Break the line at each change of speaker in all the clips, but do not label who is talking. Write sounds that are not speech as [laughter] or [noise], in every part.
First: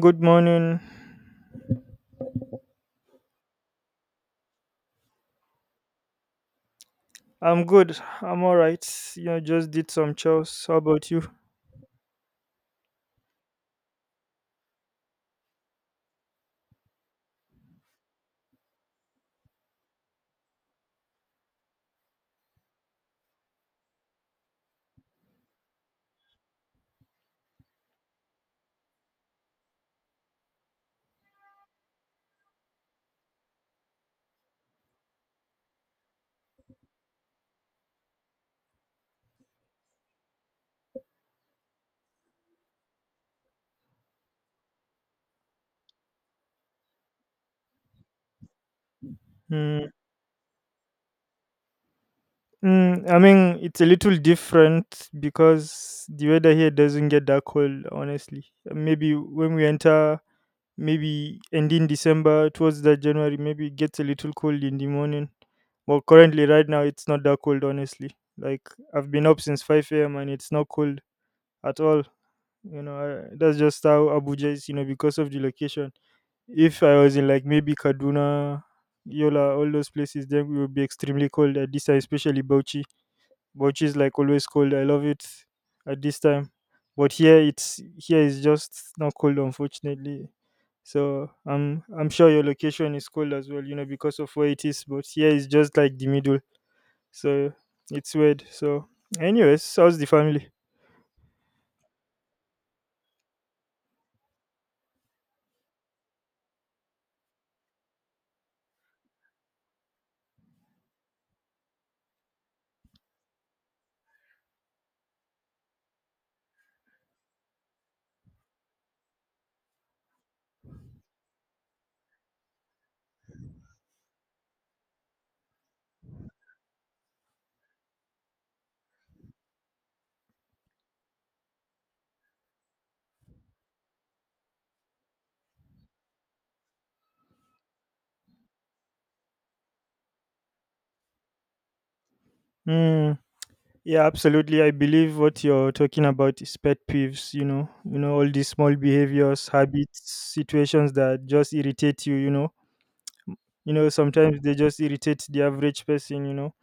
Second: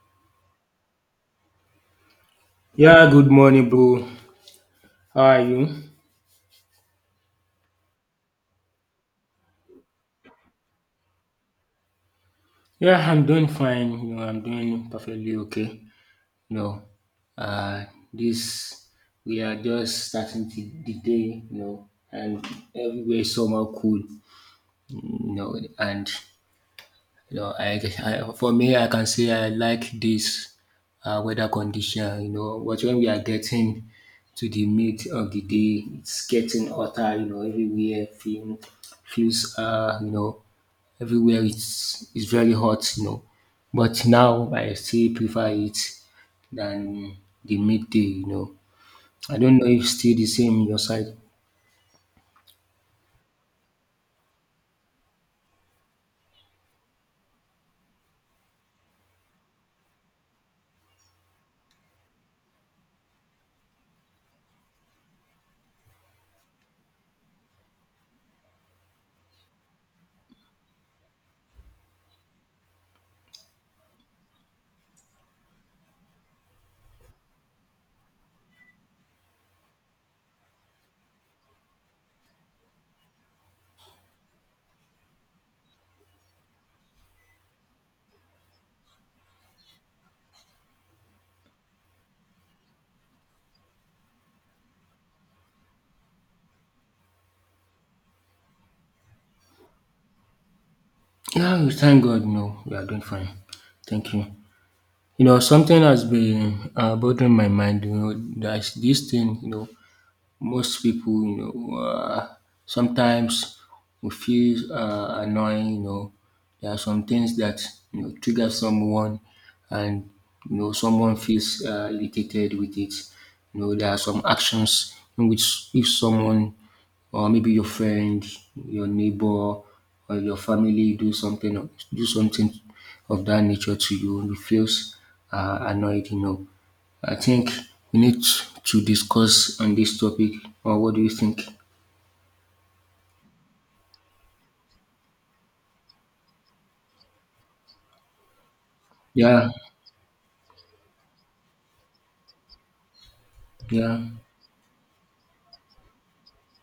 Good morning.
Yeah, good morning, bro. How are you?
I'm good. I'm all right. Just did some chores. How about you?
Yeah, I'm doing fine. You know, I'm doing perfectly okay. You know, uh, this we are just starting the day. You know, and everywhere is somehow cool. You know, and you know, I for me, I can say I like this weather condition. You know, but when we are getting to the mid of the day, it's getting hotter. You know, feels everywhere it's very hot, you know. But now I still prefer it than the midday, you know. I don't know if
Mm.
it's still the same in your side.
Mm, I mean, it's a little different because the weather here doesn't get that cold, honestly. Maybe when we enter, maybe ending December towards the January, maybe it gets a little cold in the morning. But currently, right now, it's not that cold, honestly. Like, I've been up since 5 a.m. and it's not cold at all. You know, that's just how Abuja is, you know, because of the location. If I was in like maybe Kaduna, Yola, all those places, then we would be extremely cold at this time, especially Bauchi. Bauchi is like always cold. I love it at this time. But here is just not cold, unfortunately. So I'm sure your location is cold as well, you know, because of where it is. But here it's just like the middle. So it's weird. So anyways, how's the family?
Yeah, we thank God, you know, we are doing fine. Thank you. You know, something has been bothering my mind, you know, there's this thing, you know, most people, sometimes we feel annoying, you know. There are some things that, you know, trigger someone and, you know, someone feels irritated with it. You know, there are some actions in which if someone or maybe your friend, your neighbor, or your family do something of that nature to you, you feels annoyed. You know, I think we need to discuss on this topic. Or what do you think?
Hmm. Yeah, absolutely. I believe what you're talking about is pet peeves, you know, all these small behaviors,
Yeah,
habits, situations that just irritate you, you know. You know,
yeah,
sometimes they just irritate the average person, you know.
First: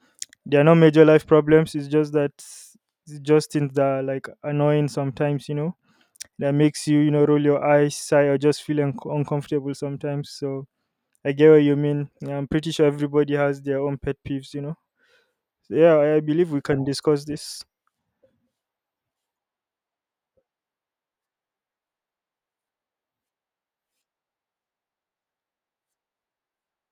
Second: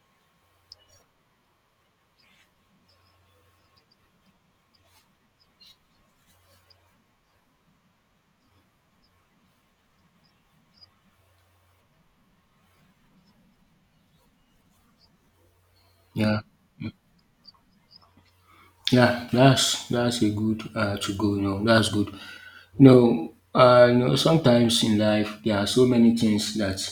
They are not major life problems, it's just that it's just things that are like annoying sometimes, you know, that makes you, you know, roll your eyes, sigh, or just feel uncomfortable sometimes. So I get what you mean. Yeah, I'm pretty sure everybody has their own pet peeves, you know. So, yeah, I
yeah.
believe we can discuss this.
Yeah, that's a good to go. You know, that's good. No, you know, sometimes in life there are so many things that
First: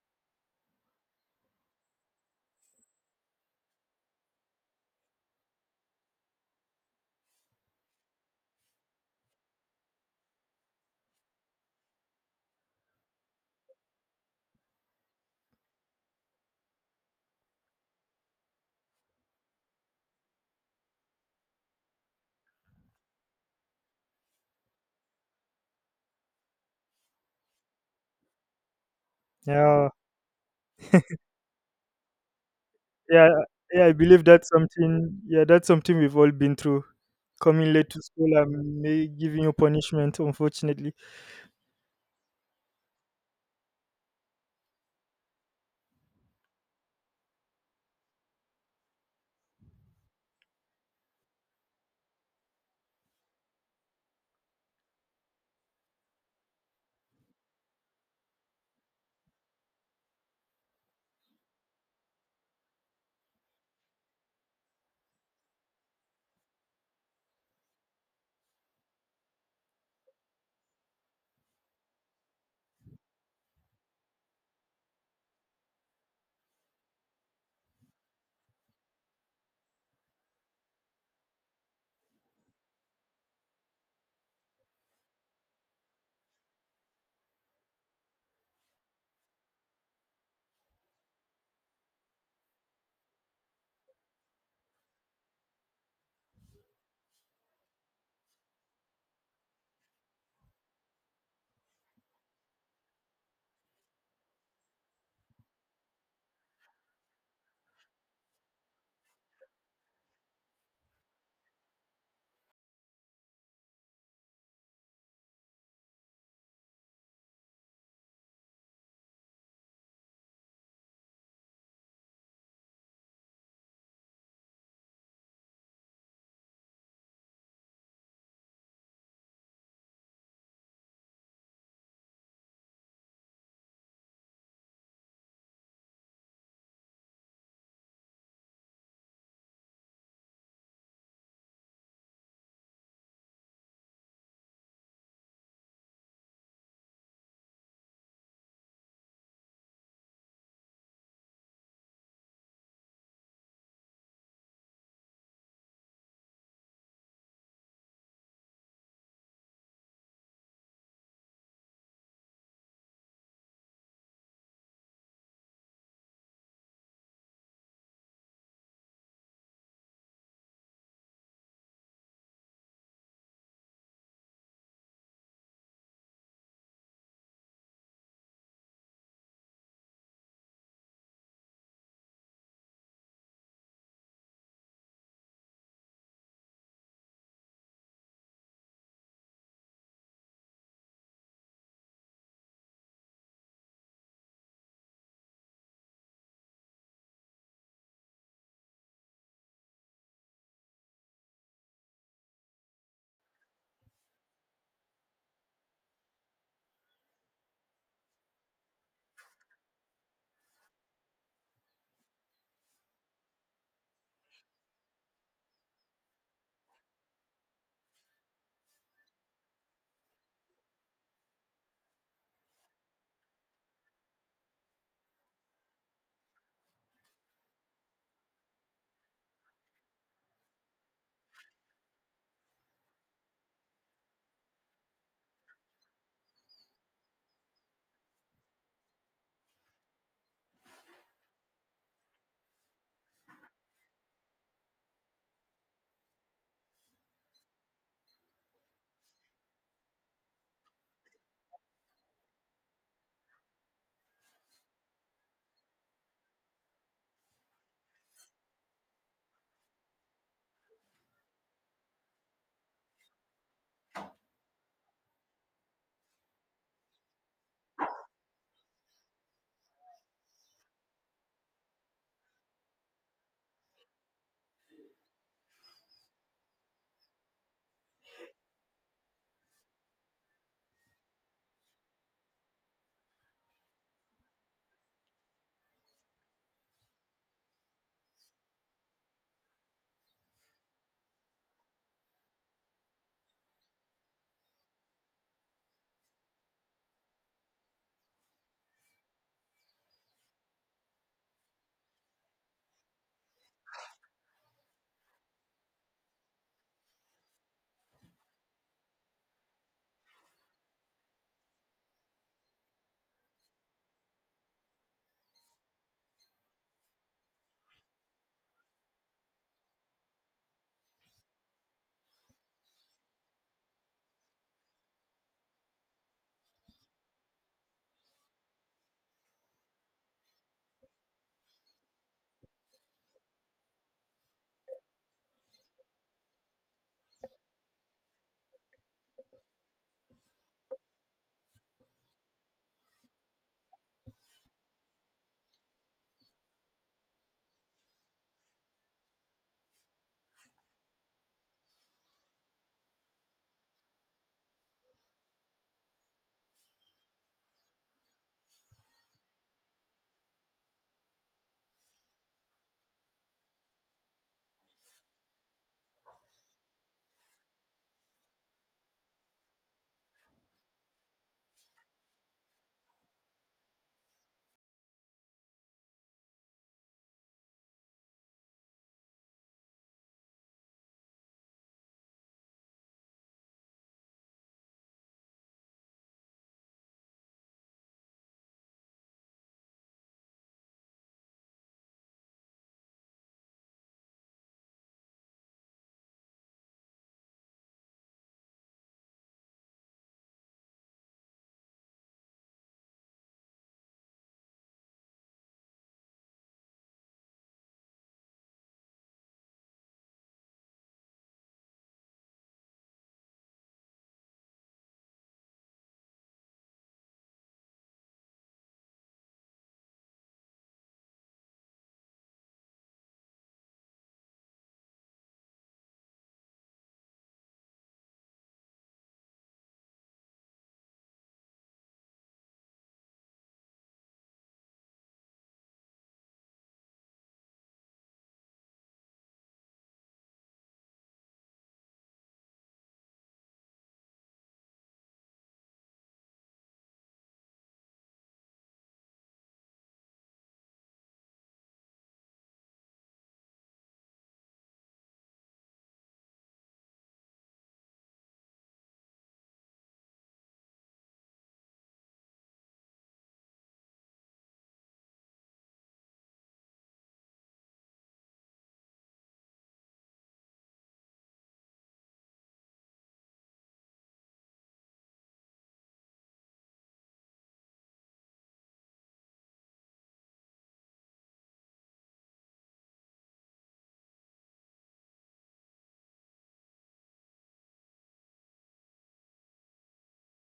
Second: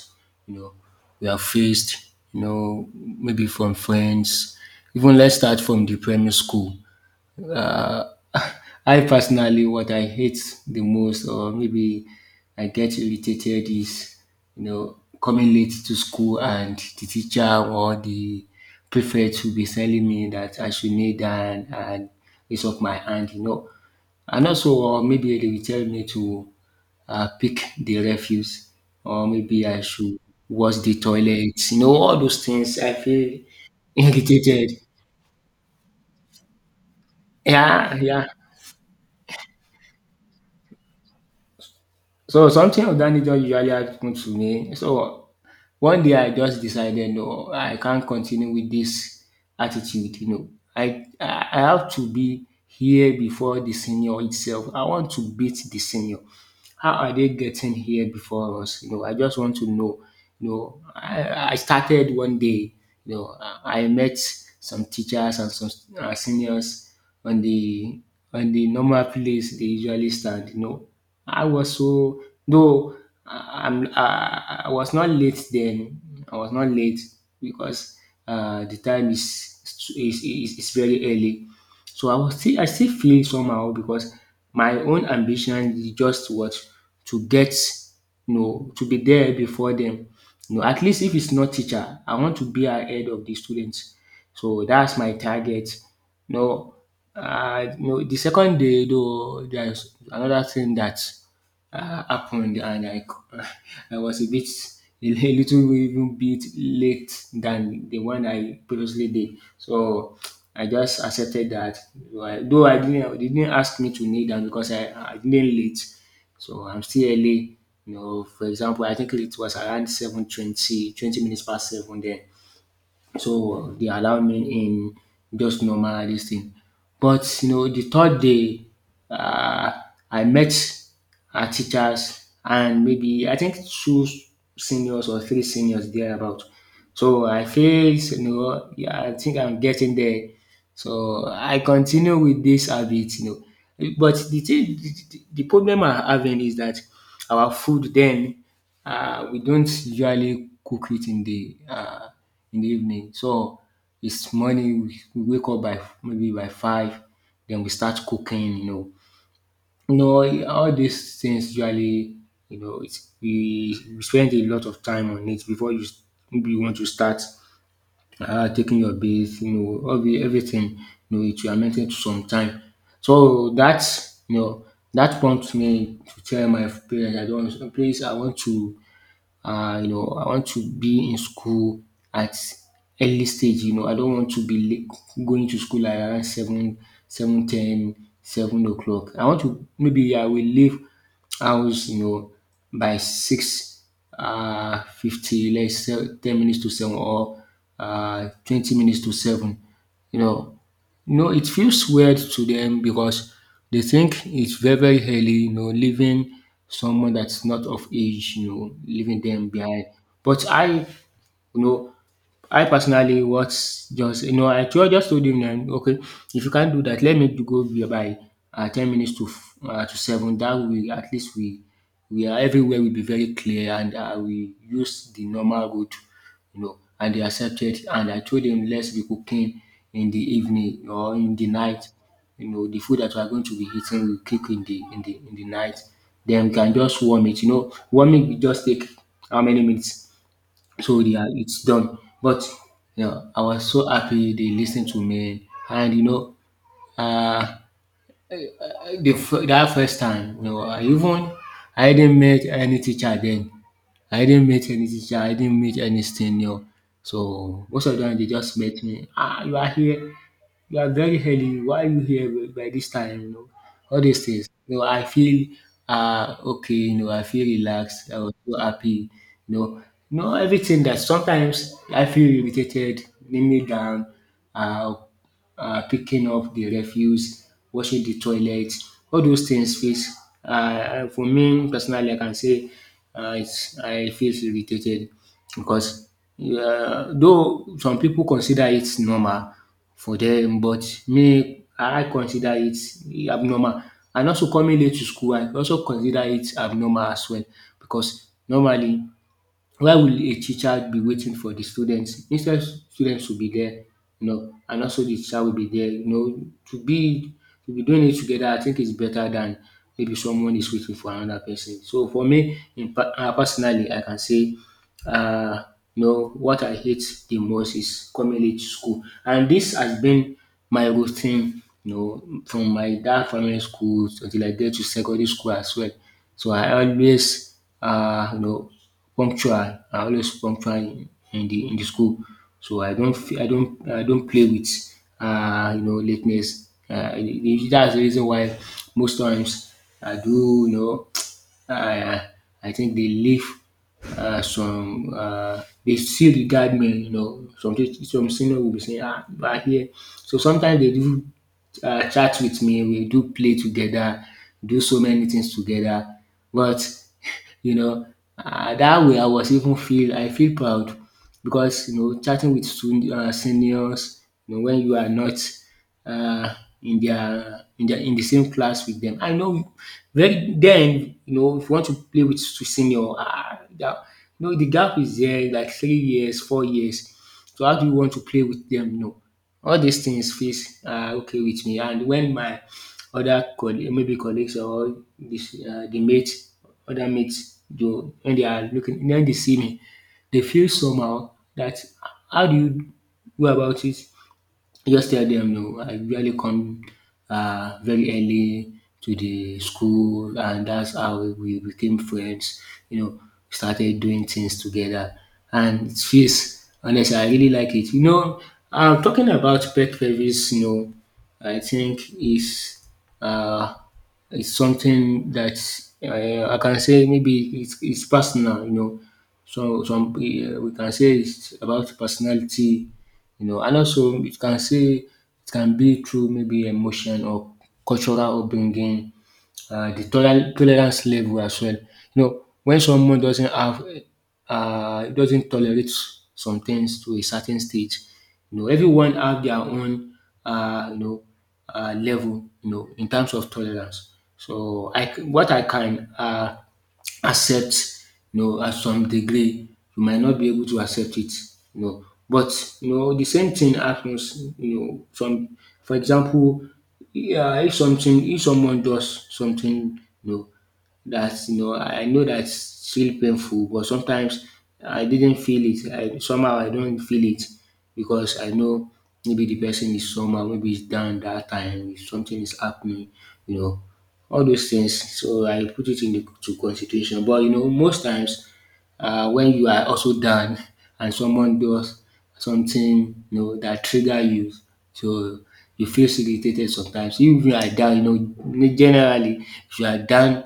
you know we have faced. You know, maybe from friends. Even let's start from the primary school. Uh, [laughs] I personally, what I hate the most, or maybe I get irritated, is you know coming late to school and the teacher or the prefect will be telling me that I should kneel down and raise up my hand, you know, and also or maybe they will tell me to pick the refuse, or maybe I
Yeah.
should wash the toilet, you know, all those things. I
Yeah,
feel
yeah, I believe that's
irritated.
something. Yeah, that's something we've all been through. Coming late
Yeah,
to
yeah.
school and may giving you punishment, unfortunately.
So something of that nature usually happens to me. So one day I just decided no, I can't continue with this attitude. You know, I have to be here before the senior itself. I want to beat the senior. How are they getting here before us? You know, I just want to know. You know, I started one day. You know, I met some teachers and some seniors on the normal place they usually stand. You know, I was so though I- I'm I was not late then. I was not late because the time is very early. So I still feel somehow because my own ambition is just what to get you know to be there before them. You know, at least if it's not teacher, I want to be ahead of the students. So that's my target. You know, you know the second day though there's another thing that happened and [laughs] I was a little even bit late than the one I previously did. So I just accepted that. Though I didn't they didn't ask me to kneel down because I didn't late. So I'm still early. You know, for example, I think it was around 7:20, 20 minutes past 7 then. So they allow me in just normal this thing. But you know the third day um I met our teachers and maybe I think two seniors or three seniors there about. So I face, you know, yeah, I think I'm getting there. So I continue with this habit, you know. But the thing, the problem I'm having is that our food then we don't usually cook it in the evening. So it's morning. We wake up by maybe by five, then we start cooking. You know all these things usually, you know, it's, we spend a lot of time on it before you maybe you want to start taking your base, you know, everything, you know, it will amount to some time. So that, you know, that prompts me to tell my parents, I don't, please, I want to I want to be in school at early stage, you know, I don't want to be late going to school like around 7, 7:10, 7 o'clock. I want to, maybe I will leave house, you know, by 6 50, let's say 10 minutes to 7 or 20 minutes to 7, you know, you know, it feels weird to them because they think it's very, very early, you know, leaving someone that's not of age, you know, leaving them behind. But I, you know, I personally was just you know just told him then okay if you can't do that let me do go be by 10 minutes to seven that way at least we are everywhere will be very clear and we use the normal route you know and they accepted and I told them let's be cooking in the evening or in the night you know the food that we are going to be eating we cook in the night then we can just warm it you know warming will just take how many minutes so yeah, it's done. But you know, I was so happy they listened to me, and uh, the that first time, you know, I even I didn't meet any teacher then. I didn't meet any teacher, I didn't meet any senior. So most of them they just met me. Ah, you are here. You are very early. Why are you here by this time? You know, all these things. You know, I feel ah okay. You know, I feel relaxed. I was so happy. You know, you know everything that sometimes I feel irritated, leave me down. Uh, picking up the refuse, washing the toilet. All those things feels for me personally, I can say I feel irritated because though some people consider it normal for them, but me I consider it abnormal. And also coming late to school, I also consider it abnormal as well because normally why will a teacher be waiting for the students? Instead students should be there, you know, and also the teacher will be there, you know. To be doing it together I think it's better than maybe someone is waiting for another person. So for me personally I can say uh, you know, what I hate the most is coming late to school. And this has been my routine, you know, from my dad primary school until I get to secondary school as well. So I always, you know, punctual. I always punctual in the school. So I don't, I don't, I don't play with, you know, lateness. That's the reason why most times I do, you know uh, I think they leave some they still regard me, you know. Some senior will be saying, ah, you are here. So sometimes they do chat with me, we do play together, do so many things together. But you know. Dat way I was even feel I feel proud because you know chatting with seniors you know when you are not uh, in the same class with them. I know very den you know if you want to play with senior dat you know de gap is there like 3 years, 4 years. So how do you want to play with them? You know all these things feels are okay with me and when my other colleague maybe colleagues or this the mate other mates do when they are looking wen they see me they feel somehow that how do you go about it I just tell dem no, I usually come very early to the school and that's how we became friends, you know, started doing things together and it feels honestly I really like it. You know, I'm talking about pet peeves, you know, I think uh is something that I can say maybe it's personal, you know. So some we can say it's about personality you know. And also it can say it can be through maybe emotion or cultural upbringing, the toler tolerance level as well. You know, when someone doesn't have doesn't tolerate some things to a certain stage, you know, everyone have their own uh, you know level, you know, in terms of tolerance. So what I can accept at some degree you might not be able to accept it. You know but you know The same thing happens, you know some for example, yeah, if something if someone does something, you know that you know I know that's still painful, but sometimes I didn't feel it I somehow I don't feel it because I know maybe the person is somehow, maybe it's down that time, something is happening, you know all those things. So I put it into to consideration. But you know, most times when you are also down [laughs] and someone does something, you know, that trigger you, so you feel irritated sometimes. Even if you are down, you know, generally if you are down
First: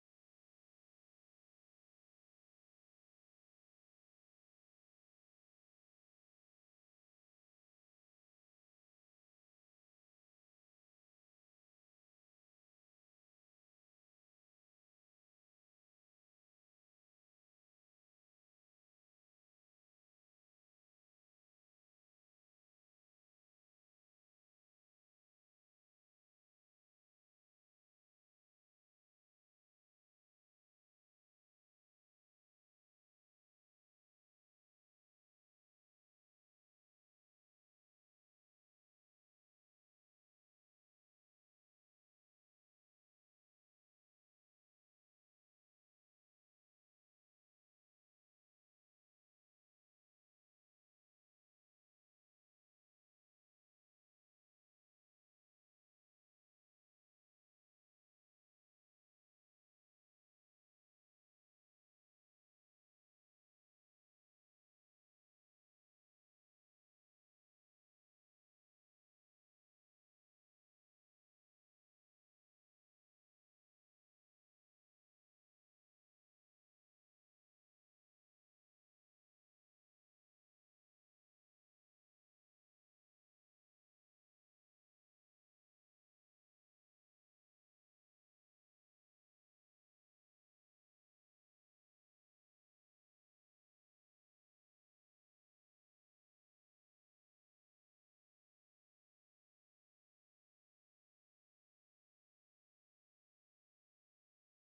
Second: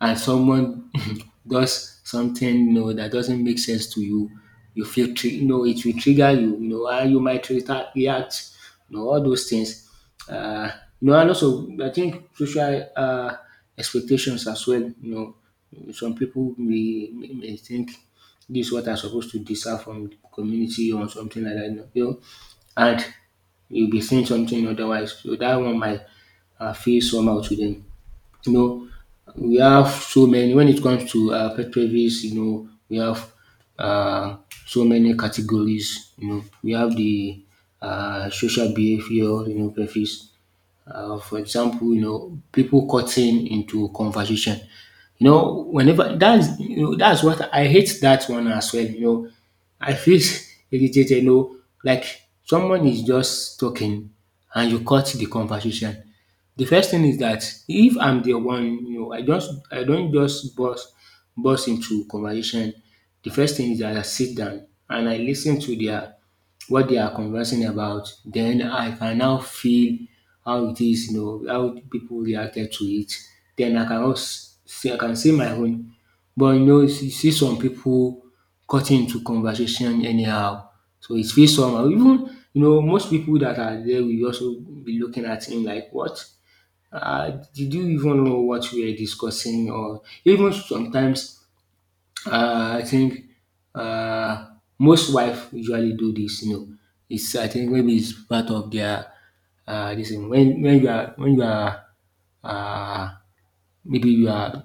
and someone [laughs] does something, you know, that doesn't make sense to you, you feel it will trigger you. You know, how you might react, you know, all those things. Uh, you know, and also I think social expectations as well. You know, some people may think this is what I'm supposed to deserve from the community or something like that. You know, and you'll be seeing something otherwise. So that one might feel somehow to them. You know, we have so many. When it comes to pet peeves, you know, we have uh, so many categories. You know, we have the social behavior, you know, pet peeves. For example, you know, people cutting into conversation. You know, whenever that's you know, that's what I hate, that one as well. You know, I feel [laughs] irritated. You know, like someone is just talking and you cut the conversation. The first thing is that if I'm the one, you know, I don't just burst into conversation. The first thing is that I sit down and I listen to their what they are conversing about. Then I can now feel how it is, you know, how people reacted to it. Then I can say my own. But you know, you see some people cutting into conversation anyhow. So it feels somehow. Even, you know, most people that are there will also be looking at him like what? Did you even know what we are discussing? Or even sometimes, I think uh, most wife usually do this. You know, it's I think maybe it's part of their this thing. When you are uh, maybe you are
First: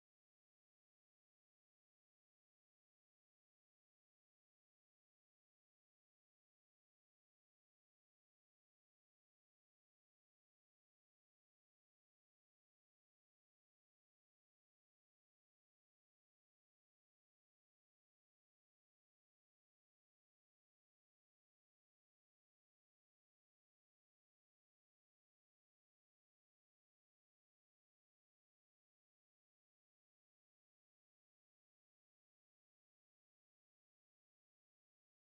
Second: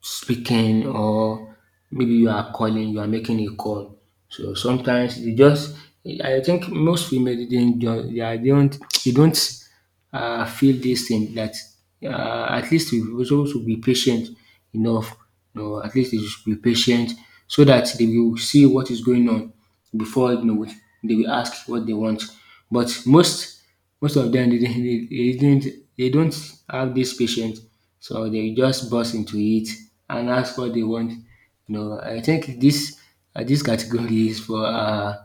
speaking, or maybe you are calling, you are making a call. So sometimes they just, I think most female they don't, they are- they don't, they don't feel this thing that at least we also to be patient enough. You know, at least they should be patient so that they will see what is going on before, you know, they will ask what they want. But most of them they, they didn't, they don't have this patience, so they just burst into it and ask what they want. You know, I think this this category is for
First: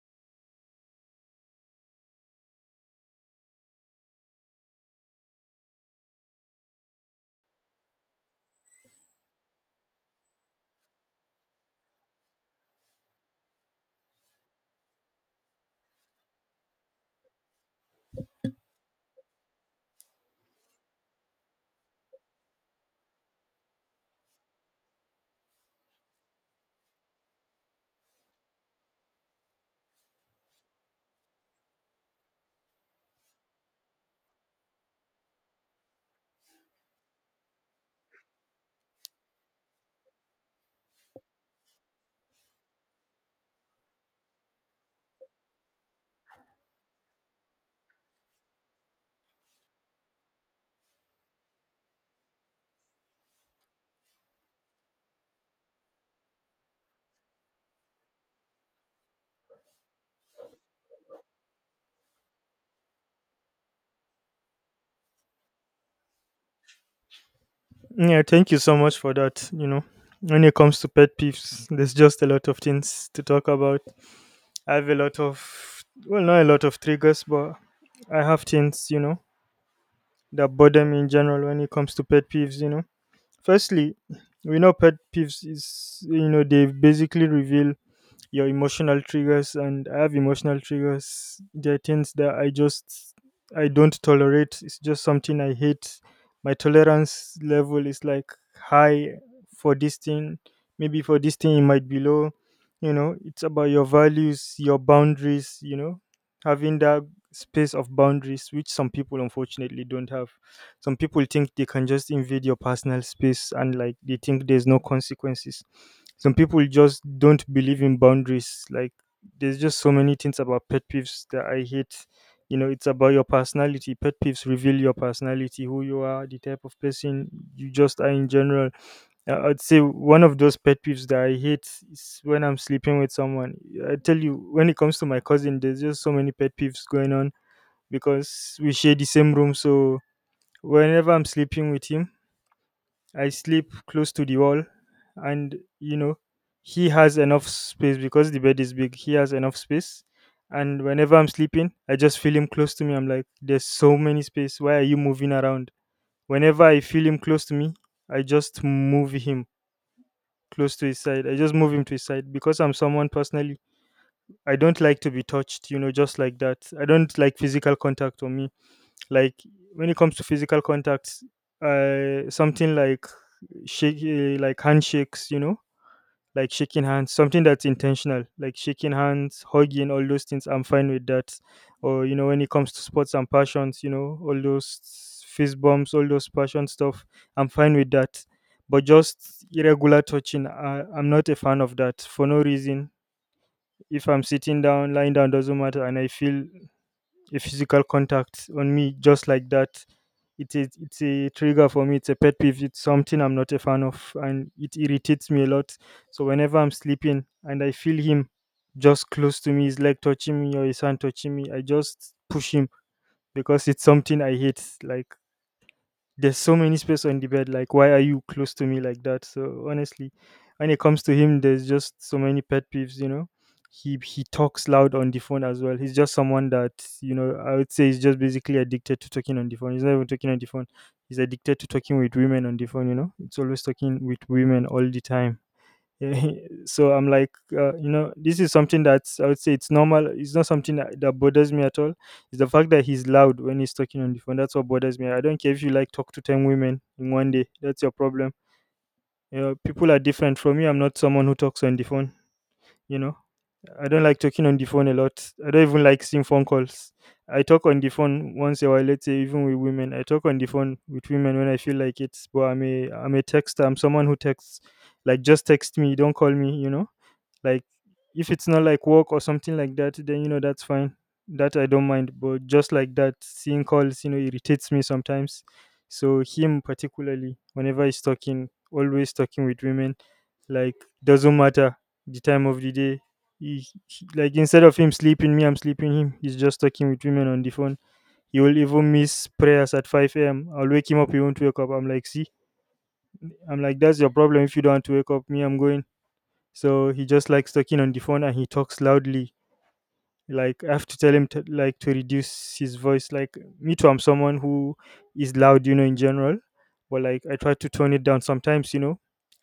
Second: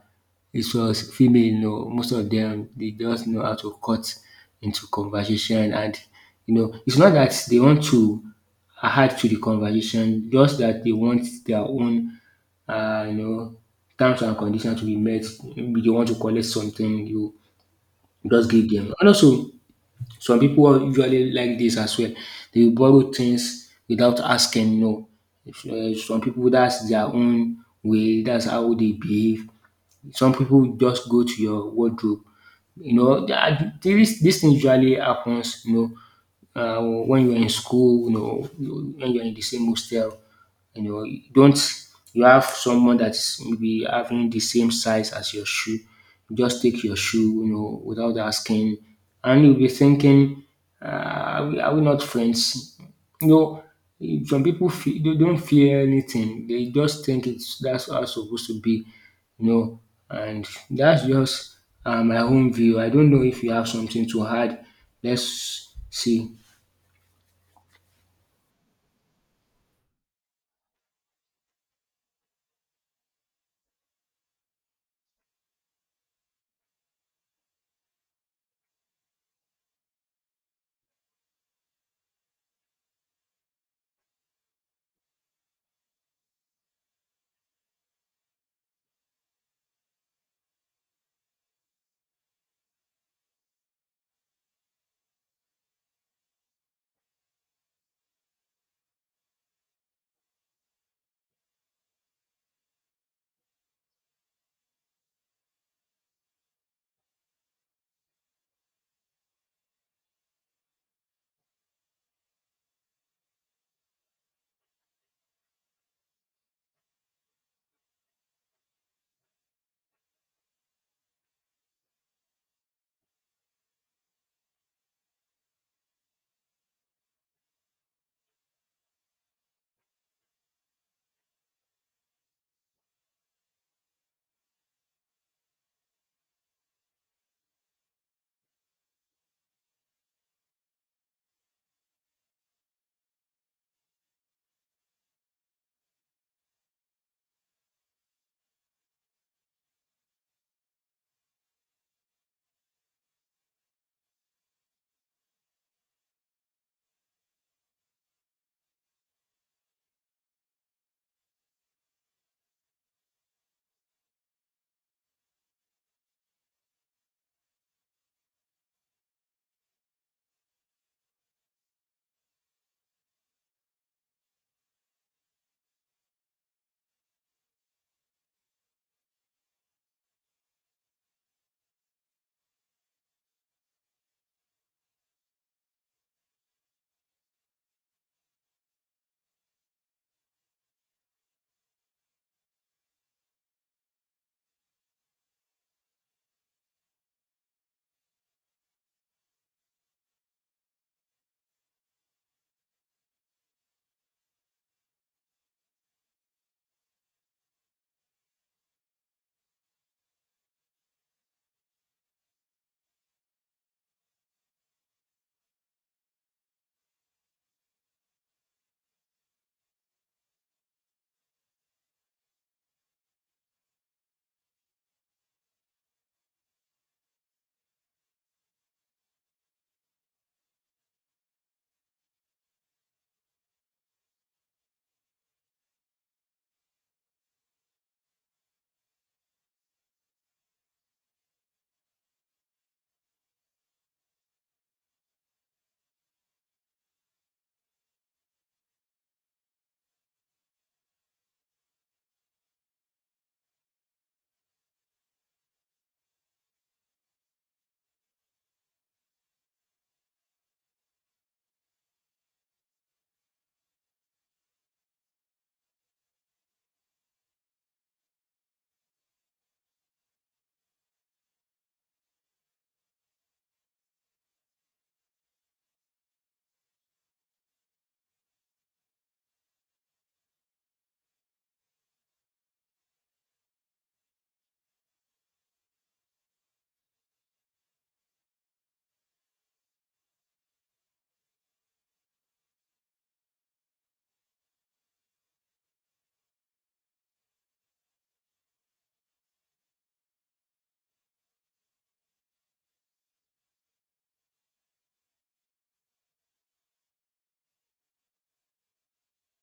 it was female, you know, most of them, they just know how to cut into conversation. And you know, it's not that they want to add to the conversation, just that they want their own, uh, you know, terms and conditions to be met. Maybe they want to collect something, you just give them. And also some people usually like this as well. They borrow things without asking, you know. If some people, that's their own way, that's how they behave. Some people just go to your wardrobe, you know. Dis this this thing usually happens, you know, when you're in school, you know, when you're in the same hostel, you know, you don't you have someone that's maybe having the same size as your shoe, you just take your shoe, you know, without asking. And you'll be thinking, are are we not friends? You know, some people feel, they don't feel anything. They just think it's that's how it's supposed to be, you know. And that's just my own view. I don't know if you have something to add. Let's see.
Yeah, thank you so much for that. You know, when it comes to pet peeves, there's just a lot of things to talk about. I have a lot of, well, not a lot of triggers, but I have things, you know, that bother me in general when it comes to pet peeves. You know, firstly, we know pet peeves is, you know, they basically reveal your emotional triggers, and I have emotional triggers. There are things that I don't tolerate. It's just something I hate. My tolerance level is like high for this thing. Maybe for this thing it might be low. You know, it's about your values, your boundaries, you know, having that space of boundaries which some people, unfortunately, don't have. Some people think they can just invade your personal space and like they think there's no consequences. Some people just don't believe in boundaries. Like, there's just so many things about pet peeves that I hate. You know, it's about your personality. Pet peeves reveal your personality, who you are, the type of person you just are in general. I'd say one of those pet peeves that I hate is when I'm sleeping with someone. I tell you, when it comes to my cousin, there's just so many pet peeves going on because we share the same room. So whenever I'm sleeping with him, I sleep close to the wall, and, you know, he has enough space because the bed is big. He has enough space, and whenever I'm sleeping, I just feel him close to me. I'm like, there's so many space. Why are you moving around? Whenever I feel him close to me, I just move him close to his side. I just move him to his side because I'm someone personally. I don't like to be touched, you know, just like that. I don't like physical contact on me. Like, when it comes to physical contacts, something like like handshakes, you know, like shaking hands, something that's intentional, like shaking hands, hugging, all those things. I'm fine with that. Or, you know, when it comes to sports and passions, you know, all those fist bumps, all those passion stuff, I'm fine with that. But just irregular touching, I'm not a fan of that. For no reason, if I'm sitting down, lying down, doesn't matter, and I feel a physical contact on me just like that, it's a trigger for me. It's a pet peeve. It's something I'm not a fan of, and it irritates me a lot. So whenever I'm sleeping and I feel him just close to me, his leg touching me or his hand touching me, I just push him because it's something I hate. Like, there's so many space on the bed. Like, why are you close to me like that? So honestly, when it comes to him, there's just so many pet peeves, you know. He talks loud on the phone as well. He's just someone that, you know, I would say is just basically addicted to talking on the phone. He's not even talking on the phone, he's addicted to talking with women on the phone. You know, it's always talking with women all the time. [laughs] so I'm like, you know, this is something that I would say it's normal. It's not something that bothers me at all. It's the fact that he's loud when he's talking on the phone. That's what bothers me. I don't care if you like talk to ten women in one day. That's your problem. You know, people are different. From me, I'm not someone who talks on the phone. You know, I don't like talking on the phone a lot. I don't even like seeing phone calls. I talk on the phone once a while. Let's say even with women, I talk on the phone with women when I feel like it. But I'm a texter. I'm someone who texts. Like, just text me. Don't call me. You know, like, if it's not like work or something like that, then you know that's fine. That I don't mind. But just like that, seeing calls, you know, irritates me sometimes. So him particularly, whenever he's talking, always talking with women, like, doesn't matter the time of the day. Like, instead of him sleeping me, I'm sleeping him. He's just talking with women on the phone. He will even miss prayers at 5 a.m. I'll wake him up. He won't wake up. I'm like, see, I'm like, that's your problem. If you don't want to wake up, me, I'm going. So he just likes talking on the phone and he talks loudly. Like, I have to tell him to like to reduce his voice. Like, me too, I'm someone who is loud, you know, in general. But like, I try to tone it down sometimes, you know.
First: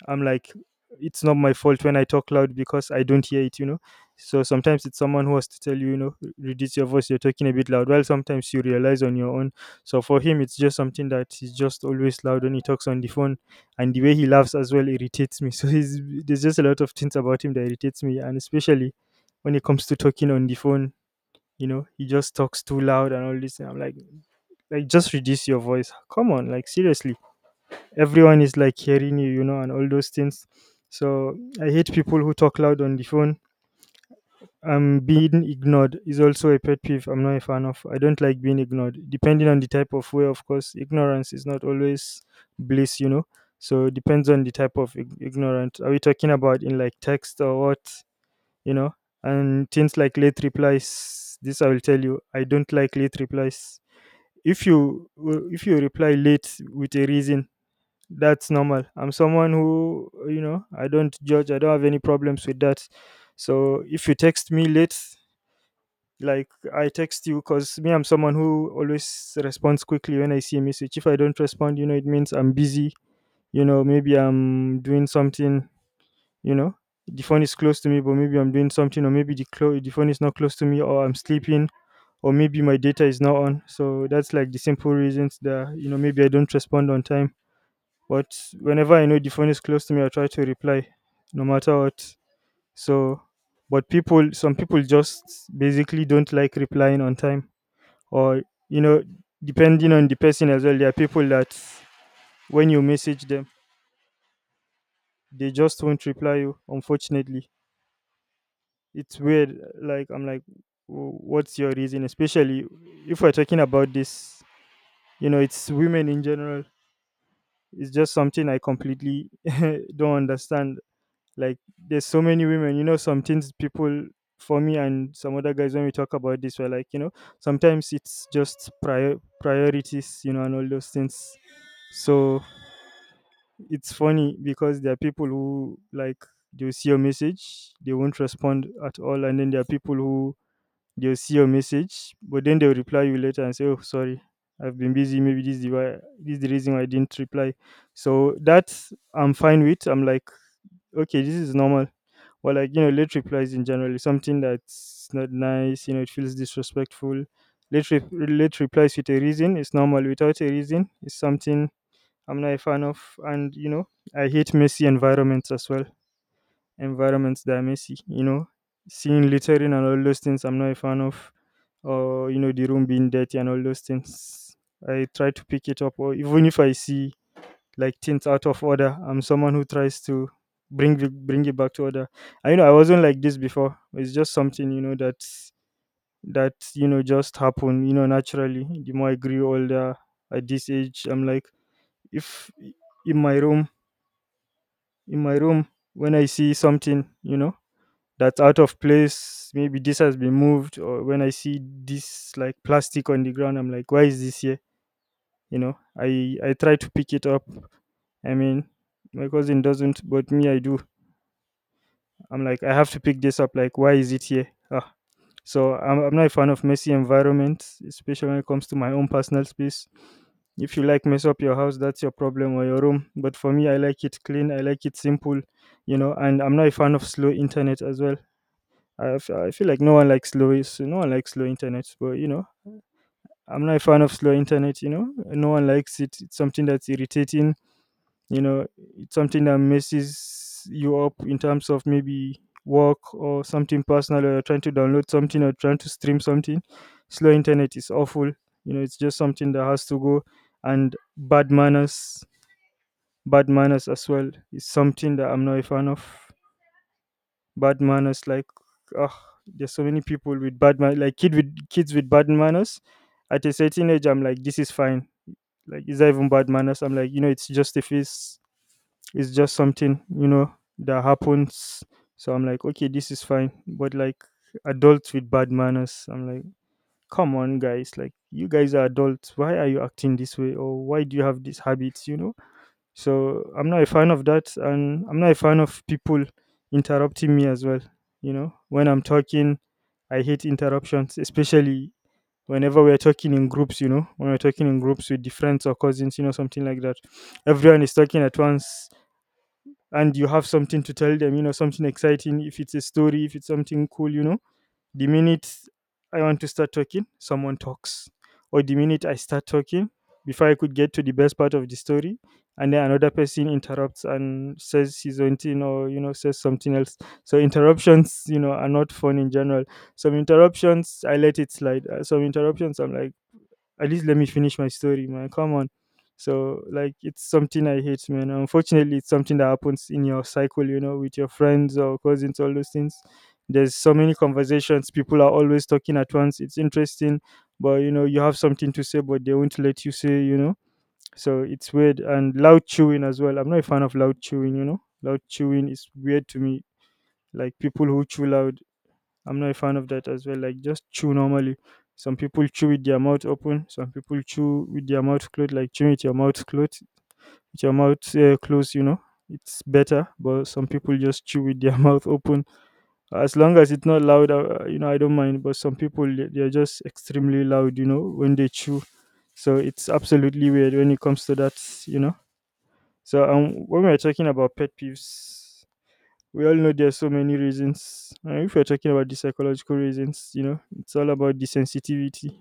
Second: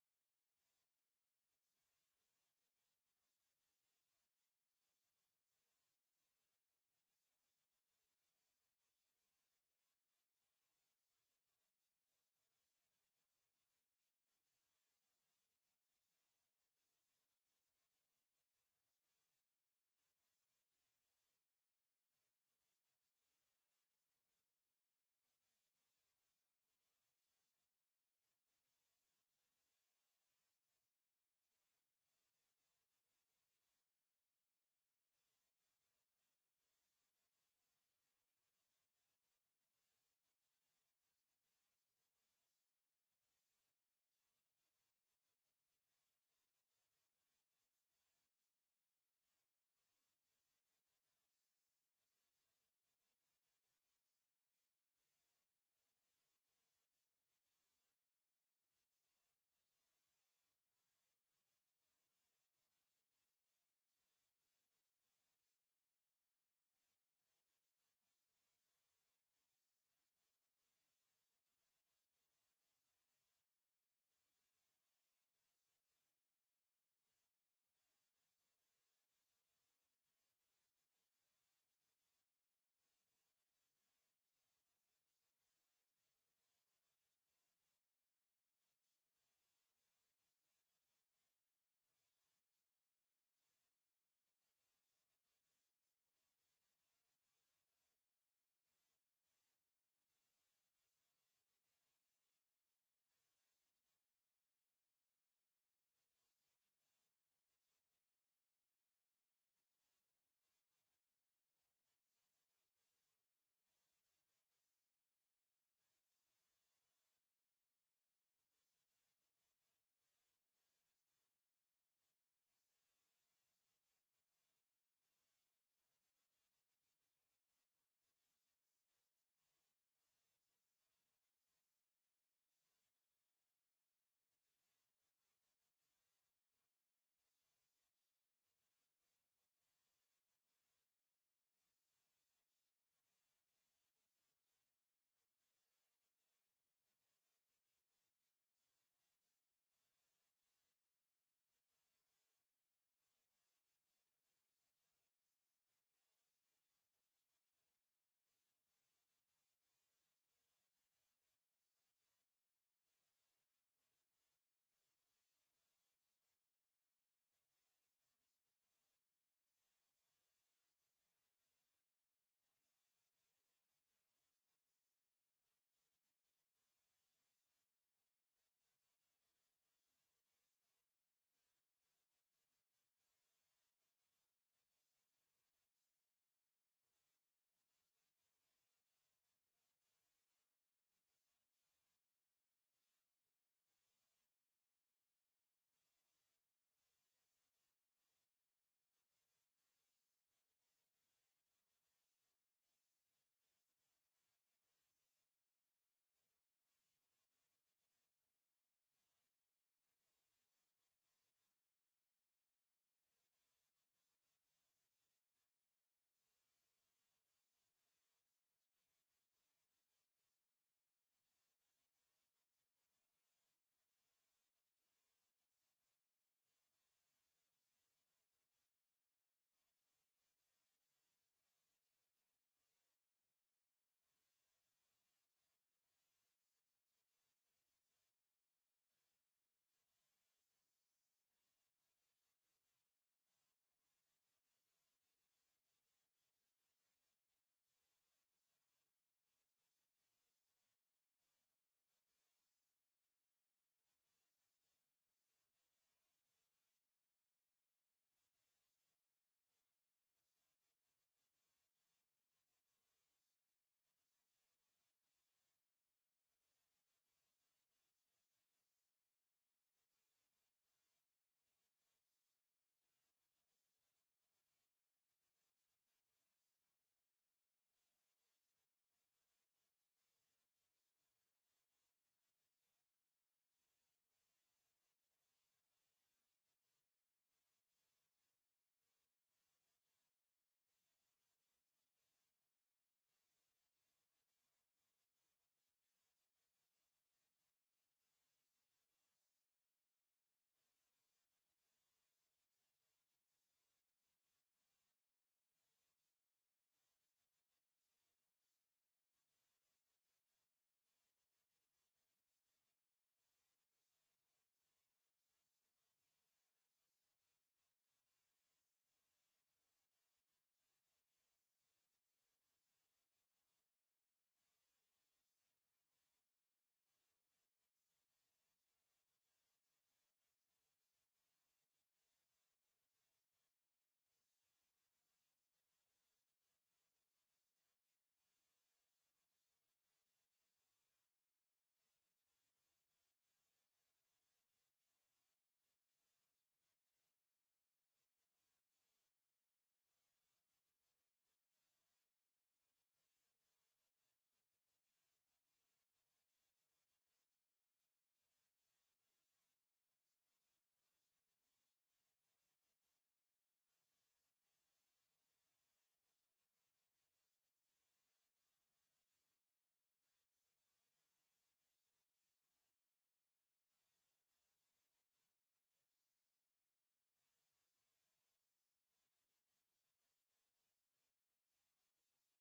I'm like, it's not my fault when I talk loud because I don't hear it, you know. So sometimes it's someone who has to tell you, you know, " Reduce your voice. You're talking a bit loud. Well, sometimes you realize on your own. So for him, it's just something that he's just always loud when he talks on the phone, and the way he laughs as well irritates me. [laughs] So he's, there's just a lot of things about him that irritates me, and especially when it comes to talking on the phone. You know, he just talks too loud and all this, and I'm like, just reduce your voice. Come on, like, seriously, everyone is like hearing you, you know, and all those things. So I hate people who talk loud on the phone. Being ignored is also a pet peeve I'm not a fan of. I don't like being ignored, depending on the type of way. Of course, ignorance is not always bliss, you know. So it depends on the type of ignorant. Are we talking about in like text or what, you know? And things like late replies, this I will tell you, I don't like late replies. if you if you reply late with a reason, that's normal. I'm someone who, you know, I don't judge. I don't have any problems with that. So if you text me late, like, I text you because me, I'm someone who always responds quickly. When I see a message, if I don't respond, you know, it means I'm busy. You know, maybe I'm doing something. You know, the phone is close to me, but maybe I'm doing something, or maybe the phone is not close to me, or I'm sleeping, or maybe my data is not on. So that's like the simple reasons that, you know, maybe I don't respond on time. But whenever I know the phone is close to me, I try to reply no matter what. So, but people, some people just basically don't like replying on time. Or, you know, depending on the person as well, there are people that when you message them, they just won't reply you, unfortunately. It's weird. Like, I'm like, " What's your reason? Especially if we're talking about This, you know, it's women in general. It's just something I completely [laughs] don't understand. Like there's so many women, some things people for me and some other guys when we talk about this, we're like, sometimes it's just priorities, and all those things. So it's funny because there are people who like they'll see your message, they won't respond at all, and then there are people who they'll see your message, but then they'll reply you later and say, "Oh, sorry, I've been busy. Maybe this is this is the reason why I didn't reply." So that I'm fine with. I'm like, okay, this is normal. Or like, you know, late replies in general is something that's not nice. You know, it feels disrespectful. Late replies with a reason is normal. Without a reason, it's something I'm not a fan of. And you know, I hate messy environments as well environments that are messy, you know, seeing littering and all those things I'm not a fan of, or, you know, the room being dirty and all those things. I try to pick it up, or even if I see like things out of order, I'm someone who tries to bring it back to order. I, you know, I wasn't like this before. It's just something, you know, that you know, just happened, you know, naturally. The more I grew older at this age, I'm like, if in my room in my room when I see something, you know, that's out of place. Maybe this has been moved, or when I see this like plastic on the ground, I'm like, why is this here? You know, I try to pick it up. I mean, my cousin doesn't, but me, I do. I'm like, I have to pick this up. Like, why is it here? Ah. So I'm not a fan of messy environments, especially when it comes to my own personal space. If you like mess up your house, that's your problem, or your room. But for me, I like it clean. I like it simple, you know. And I'm not a fan of slow internet as well. I feel like no one likes no one likes slow internet, but you know, I'm not a fan of slow internet. You know, no one likes it. It's something that's irritating. You know, it's something that messes you up in terms of maybe work or something personal, or you're trying to download something or trying to stream something. Slow internet is awful. You know, it's just something that has to go, and bad manners as well, is something that I'm not a fan of. Bad manners. Like, ah, there's so many people with bad man, like kid with kids with bad manners. At a certain age, I'm like, this is fine. Like, is that even bad manners? I'm like, you know, it's just a phase. It's just something, you know, that happens. So I'm like, okay, this is fine. But like adults with bad manners, I'm like, come on, guys. Like, you guys are adults. Why are you acting this way? Or why do you have these habits? You know, so I'm not a fan of that, and I'm not a fan of people interrupting me as well. You know, when I'm talking, I hate interruptions, especially whenever we're talking in groups. You know, when we're talking in groups with the friends or cousins, you know, something like that. Everyone is talking at once, and you have something to tell them. You know, something exciting. If it's a story, if it's something cool, you know, the minute I want to start talking, someone talks. Or the minute I start talking, before I could get to the best part of the story, and then another person interrupts and says his own thing or, you know, says something else. So interruptions, you know, are not fun in general. Some interruptions, I let it slide. Some interruptions, I'm like, at least let me finish my story, man. Come on. So like it's something I hate, man. Unfortunately, it's something that happens in your cycle, you know, with your friends or cousins, all those things. There's so many conversations. People are always talking at once. It's interesting, but you know, you have something to say, but they won't let you say, you know. So it's weird, and loud chewing as well. I'm not a fan of loud chewing, you know. Loud chewing is weird to me. Like people who chew loud, I'm not a fan of that as well. Like just chew normally. Some people chew with their mouth open. Some people chew with their mouth closed. Like chew with your mouth closed. With your mouth closed, you know, it's better. But some people just chew with their [laughs] mouth open. As long as it's not loud, you know, I don't mind. But some people they're just extremely loud, you know, when they chew. So it's absolutely weird when it comes to that, you know. So when we're talking about pet peeves, we all know there's so many reasons. And if we're talking about the psychological reasons, you know, it's all about the sensitivity.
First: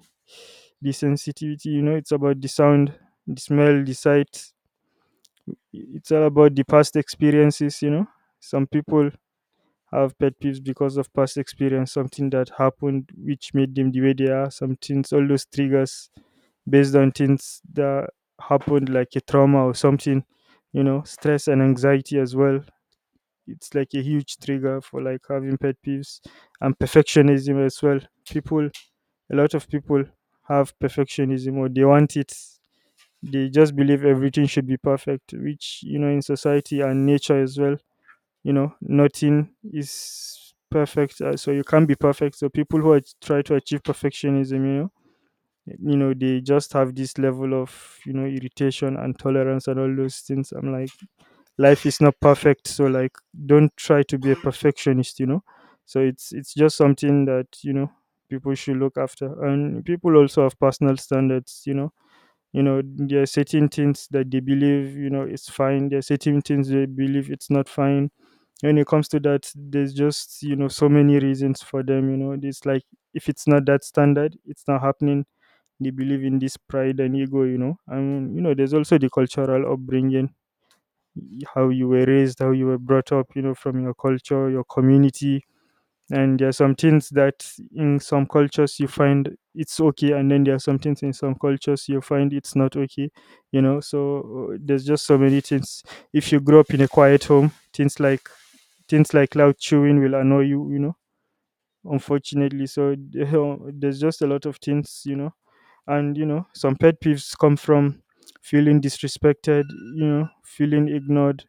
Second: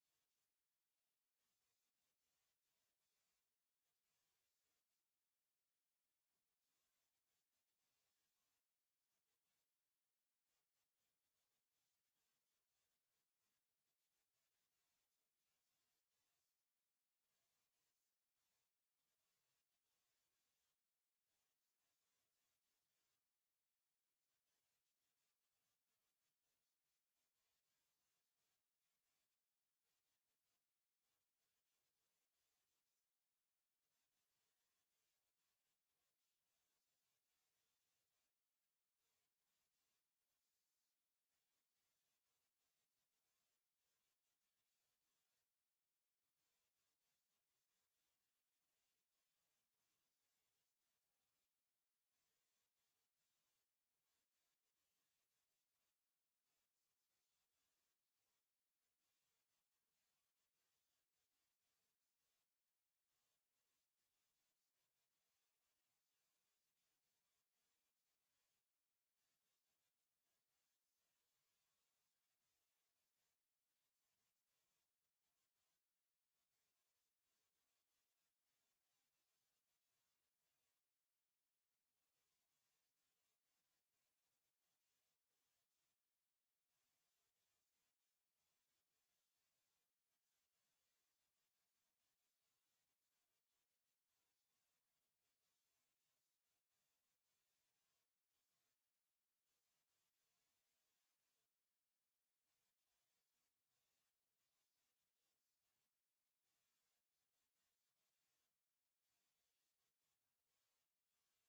The sensitivity, you know, it's about the sound, the smell, the sight. It's all about the past experiences, you know. Some people have pet peeves because of past experience, something that happened which made them the way they are, some things, all those triggers based on things that happened like a trauma or something, you know. Stress and anxiety as well, it's like a huge trigger for like having pet peeves. And perfectionism as well, people a lot of people have perfectionism, or they want it. They just believe everything should be perfect, which, you know, in society and nature as well, you know, nothing is perfect. So you can't be perfect. So people who are, try to achieve perfectionism, you know, you know, they just have this level of, you know, irritation and tolerance and all those things. I'm like, life is not perfect, so like don't try to be a perfectionist, you know. So it's just something that, you know, people should look after. And people also have personal standards, you know. You know, there are certain things that they believe, you know, it's fine. There are certain things they believe it's not fine. When it comes to that, there's just, you know, so many reasons for them, you know. It's like, if it's not that standard, it's not happening. They believe in this pride and ego, you know. I mean, you know, there's also the cultural upbringing. How you were raised, how you were brought up, you know, from your culture, your community. And there are some things that in some cultures you find it's okay, and then there are some things in some cultures you find it's not okay, you know. So there's just so many things. If you grow up in a quiet home, things like loud chewing will annoy you, you know, unfortunately. So [laughs] there's just a lot of things, you know. And you know, some pet peeves come from feeling disrespected, you know, feeling ignored,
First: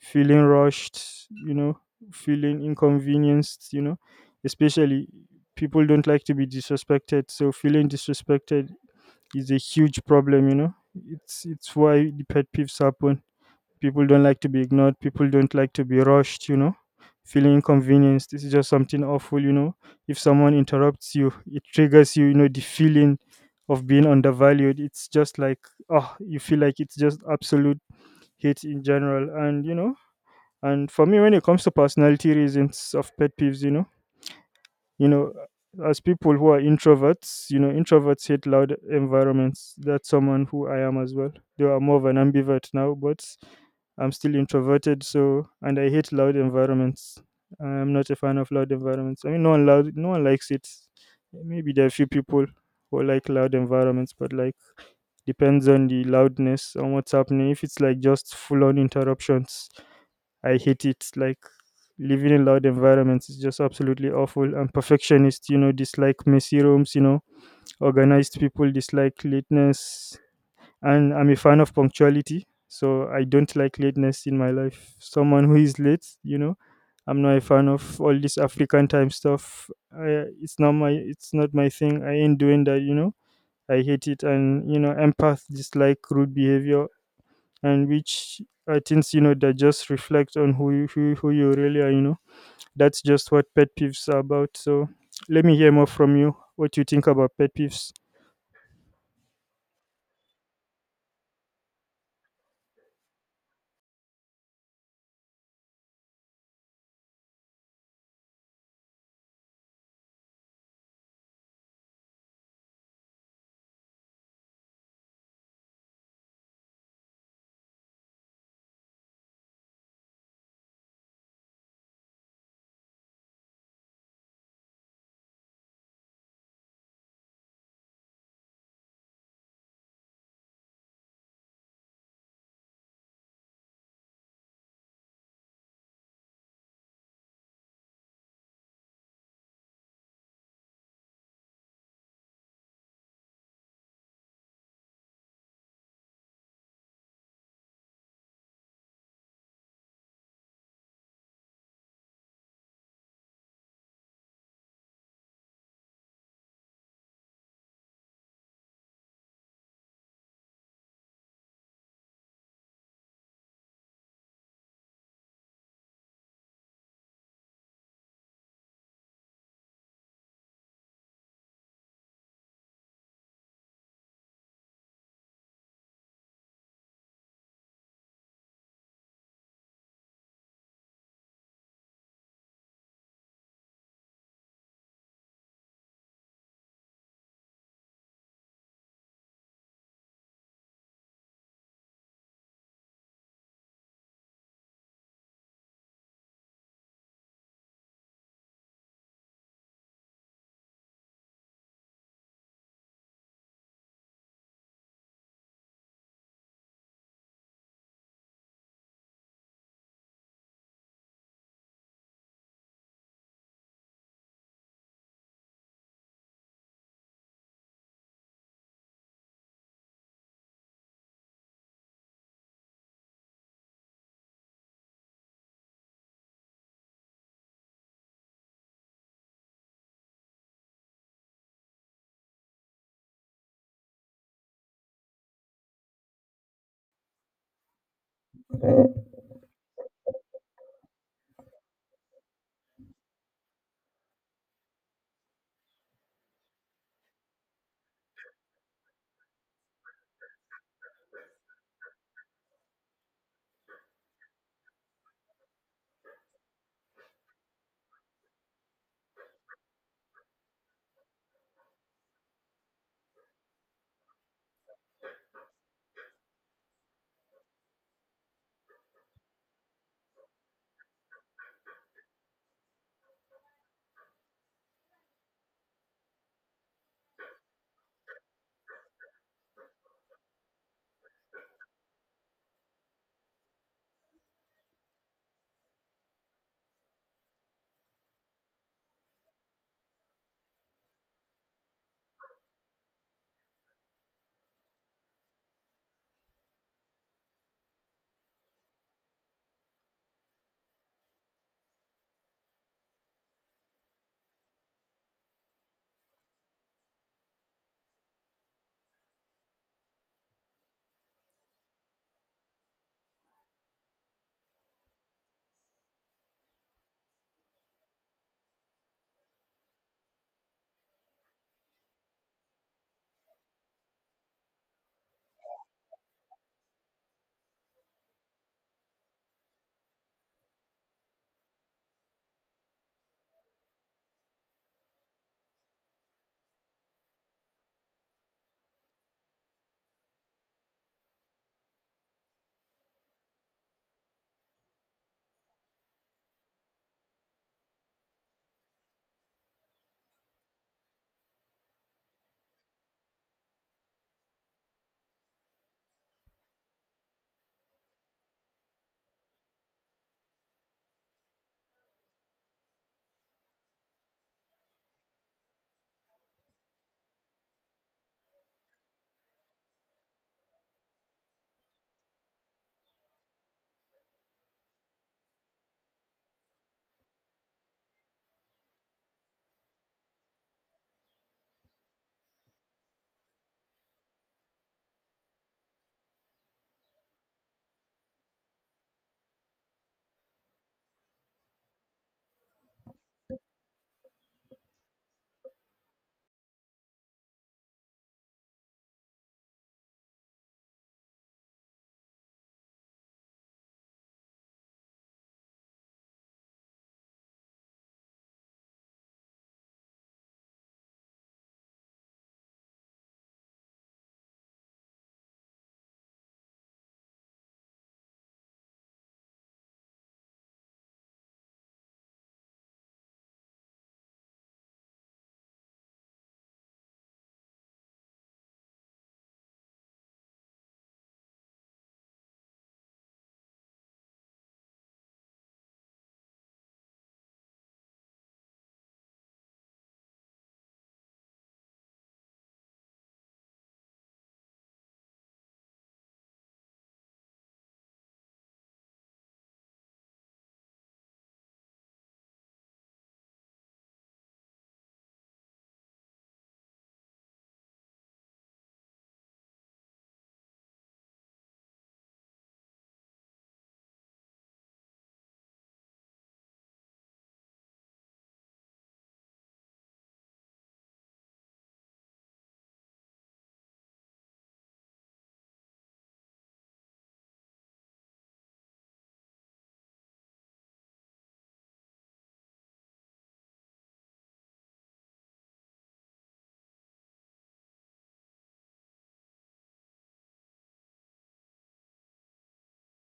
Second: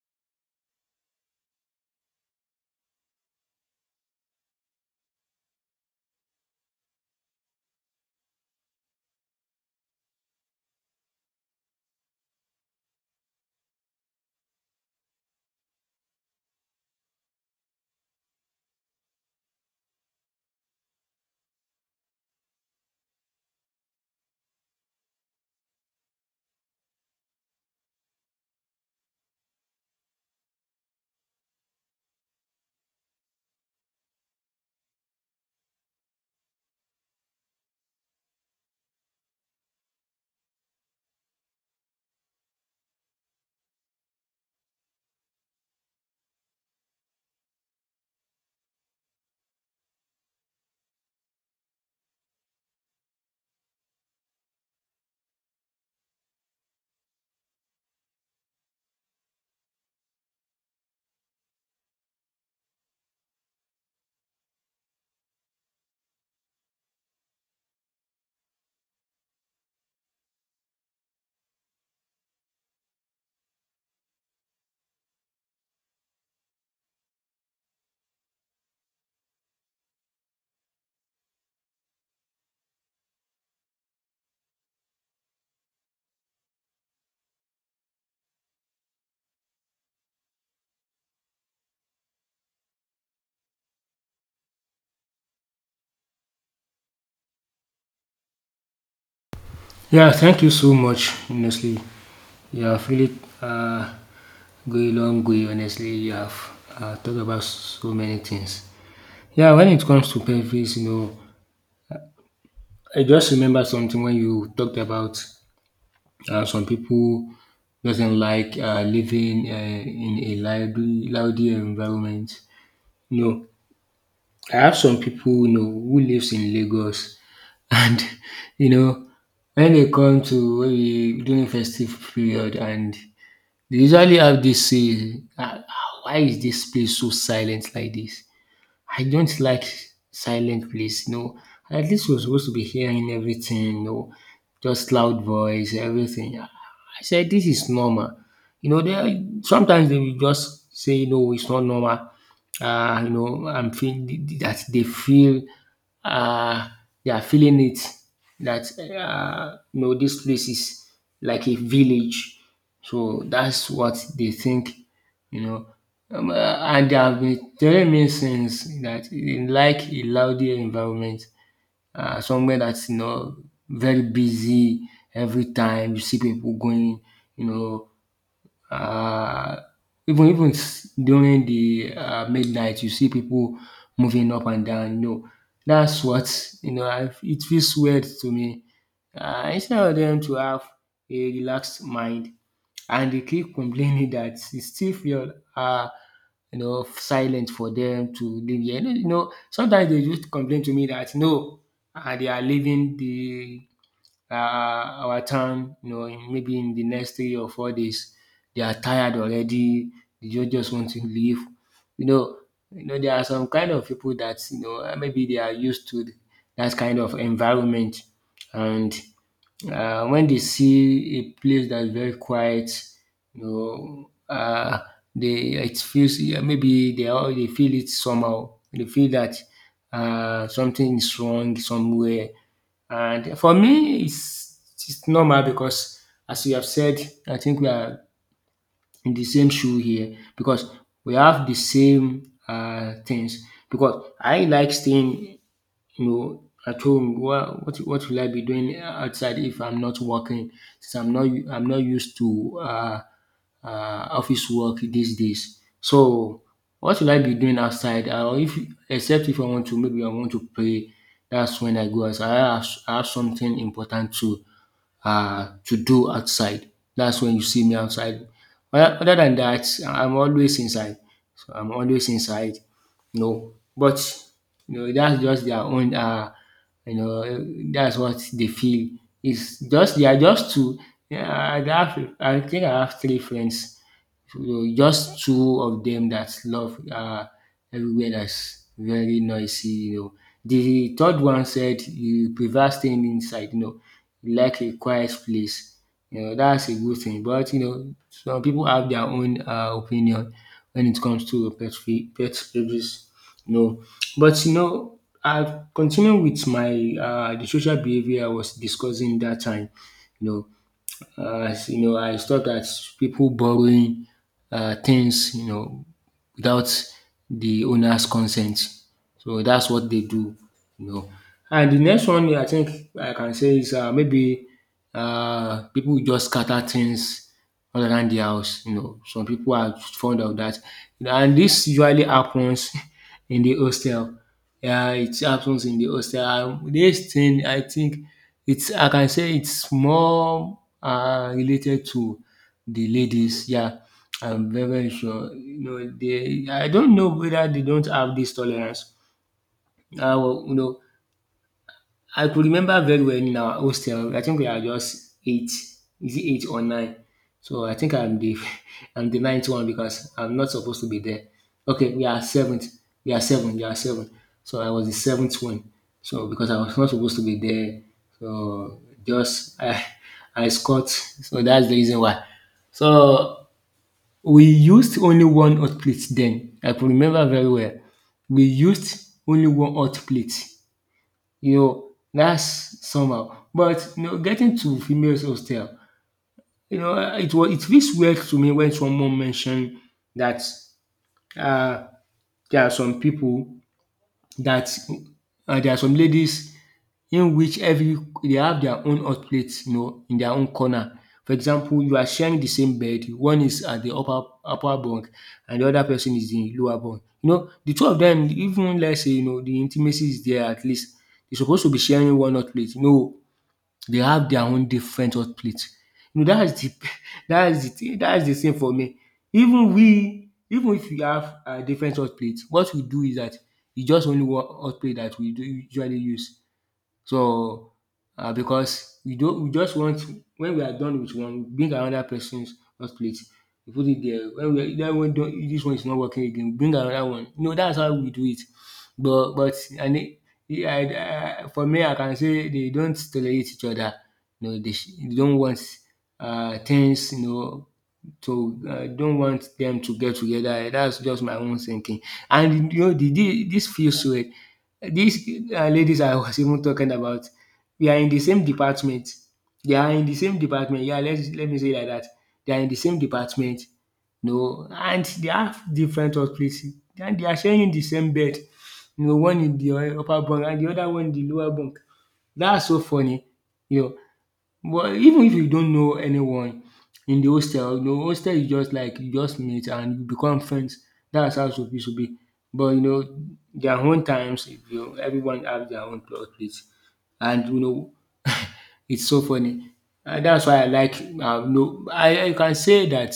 feeling rushed, you know, feeling inconvenienced, you know, especially, people don't like to be disrespected. So feeling disrespected is a huge problem, you know. It's why the pet peeves happen. People don't like to be ignored, people don't like to be rushed, you know. Feeling inconvenienced. This is just something awful, you know. If someone interrupts you, it triggers you, you know, the feeling of being undervalued. It's just like, oh, you feel like it's just absolute hate in general. And you know, and for me, when it comes to personality reasons of pet peeves, you know, you know, as people who are introverts, you know, introverts hate loud environments. That's someone who I am as well. Though I'm more of an ambivert now, but I'm still introverted. So, and I hate loud environments. I'm not a fan of loud environments. I mean, no one likes it. Maybe there are few people who like loud environments, but like depends on the loudness and what's happening. If it's like just full on interruptions, I hate it. Like living in loud environments is just absolutely awful. And perfectionists, you know, dislike messy rooms, you know, organized people dislike lateness. And I'm a fan of punctuality. So I don't like lateness in my life. Someone who is late, you know, I'm not a fan of all this African time stuff. It's not my thing. I ain't doing that, you know. I hate it, and you know, empath dislike rude behavior and which I think you know that just reflect on who you really are. You know, that's just what pet peeves are about. So let me hear more from you. What you think about pet peeves?
Yeah, thank you so much. Honestly, you have really uh, going long way. Honestly, you have talked about so many things. Yeah, when it comes to pet peeves, you know, I just remember something when you talked about some people doesn't like living in a loud environment. You know, I have some people, you know, who lives in Lagos, and [laughs] you know, when they come to when we, during festive period, and they usually have this say, "Ah, ah, why is this place so silent like this? I don't like silent place. No, at least we're supposed to be hearing everything. No, just loud voice, everything." I said this is normal. You know, they sometimes they will just say no, it's not normal. You know, I'm feeling that they feel uh, they are feeling it that you know this place is like a village, so that's what they think, you know. And there have been telling me since that they like a louder environment, somewhere that's, you know, very busy every time. You see people going, you know, uh, during the midnight, you see people moving up and down. You know, that's what you know. I, it feels weird to me. Instead of them to have a relaxed mind, and they keep complaining that it still feel you know silent for them to live here. You know, sometimes they just complain to me that no, they are living the uh, our town, you know, maybe in the next 3 or 4 days, they are tired already. They just want to leave. You know, you know, there are some kind of people that, you know, maybe they are used to that kind of environment. And when they see a place that is very quiet, you know, they it feels, yeah, maybe they feel it somehow. They feel that something is wrong somewhere. And for me, it's normal because, as you have said, I think we are in the same shoe here because we have the same things. Because I like staying, you know, at home. What will I be doing outside if I'm not working? Since I'm not I'm not used to office work these days. So what will I be doing outside? If, except if I want to, maybe I want to pray. That's when I go outside. I have something important to do outside. That's when you see me outside. Other than that, I'm always inside. So I'm always inside. No, but you know that's just their own. You know, that's what they feel. It's just they are just two. Yeah, I have. I think I have three friends. So just two of them that love everywhere that's very noisy. You know, the third one said you prefer staying inside. You know, like a quiet place. You know, that's a good thing. But you know, some people have their own opinion when it comes to pet peeves. You know, but you know, I continue with my the social behavior I was discussing that time. You know, as you know, I thought that people borrowing things, you know, without the owner's consent. So that's what they do, you know. And the next one I think I can say is, um, maybe pipu just scatter things all around the house, you know. Some people are fond of that, and this usually happens [laughs] in the hostel. Yeah, it happens in the hostel, and dis thing, I think it's I can say it's more, um, related to the ladies, yeah, I'm very, very sure. You know, they I don't know whether they don't have this tolerance. I will, you know, I could remember very well in our hostel. I think we are just eight, is it eight or nine? So I think I'm the [laughs] I'm the ninth one because I'm not supposed to be there. Okay, we are seventh. We are seven. So I was the seventh one. So because I was not supposed to be there. So just [laughs] I scored. So that's the reason why. So we used only one hot plate then. I could remember very well. We used only one hot plate. You know, that's somehow. But you know, getting to females hostel, you know, it was it feels weird to me when someone mentioned that uh, there are some people that there are some ladies in which every they have their own hot plate, you know, in their own corner. For example, you are sharing the same bed. One is at the upper bunk and the other person is in lower bunk. You know, the two of them, even let's say, you know, the intimacy is there at least. They're supposed to be sharing one hot plate. No, they have their own different hot plate. You know, that's the [laughs] that's the thing, that's the same for me. Even we, even if we have a different hot plate, what we do is that it's just only one hot plate that we do usually use. So, because we don't we just want to, when we are done with one, we bring another person's hot plate, we put it there. When we that one don't, this one is not working again, we bring another one. You know that's how we do it. But and it I for me I can say they don't tolerate each other. You know they they don't want things you know to I don't want them to get together. That's just my own thinking. And you know this feels weird these ladies I was even talking about, we are in the same department. They are in the same department, yeah, let me say it like that. They are in the same department, no, and they have different workplaces and they are sharing the same bed. You know, one in the upper bunk and the other one in the lower bunk. That's so funny, you know. But even if you don't know anyone in the hostel, you know, hostel is just like you just meet and you become friends. That's how it's supposed to be. But you know, their own times, you know, everyone have their own plot twist, and you know, it's so funny. And that's why I like. No, I can say that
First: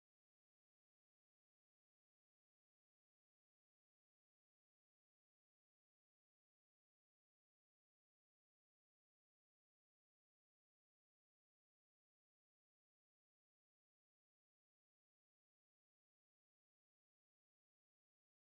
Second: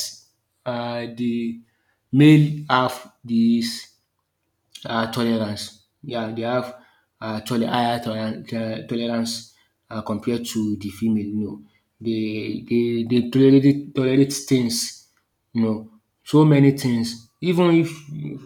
the male have this tolerance. Yeah, they have higher tolerance compared to the female. You know, they tolerate things. You know, so many things. Even if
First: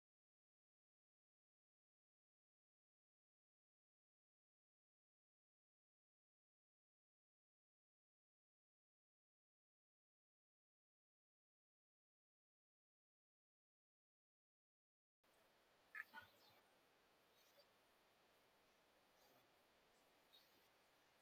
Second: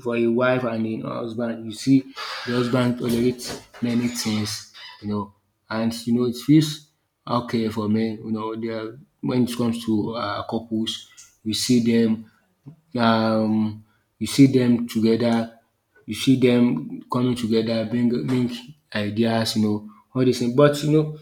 for a wife and a husband, you see the husband tolerates many things. You know, and you know it feels okay for men. You know, they are, when it comes to couples, we see them um you see them together, you see them coming together bring ideas you know all dis thing but you know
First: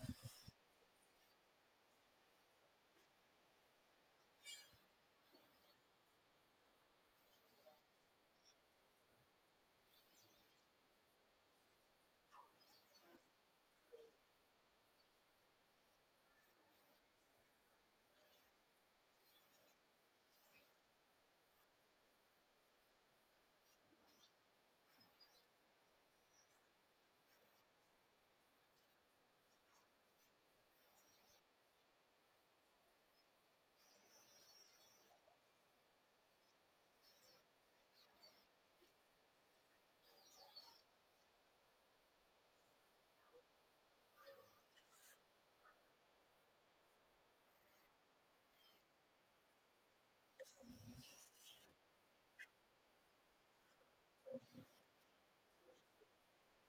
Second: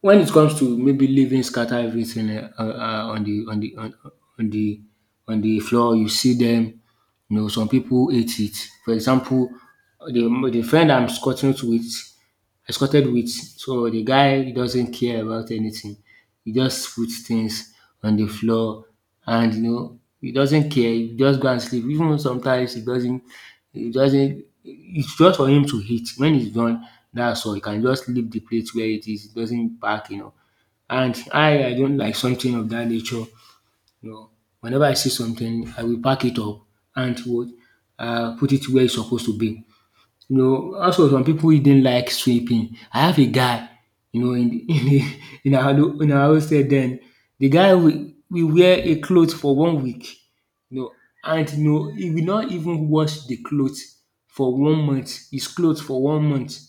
when it comes to maybe leaving scatter everything on the on the on the floor you see them. You know some people ate it. For example the friend I'm squatting with escorted with. So the guy doesn't care about anything. He just puts things on the floor and you know he doesn't care. He just go and sleep. Even sometimes he doesn't it's just for him to hit. When he's done, that's all. He can just leave the plate where it is. He doesn't pack, you know. And I don't like something of that nature. You know, whenever I see something, I will pack it up and would put it where it's supposed to be. You know, also some people who didn't like sweeping. I have a guy, you know, [laughs] in our in our hostel then. The guy we wear a clothes for one week, you know, and you know, he will not even wash the clothes for one month. His clothes for one month.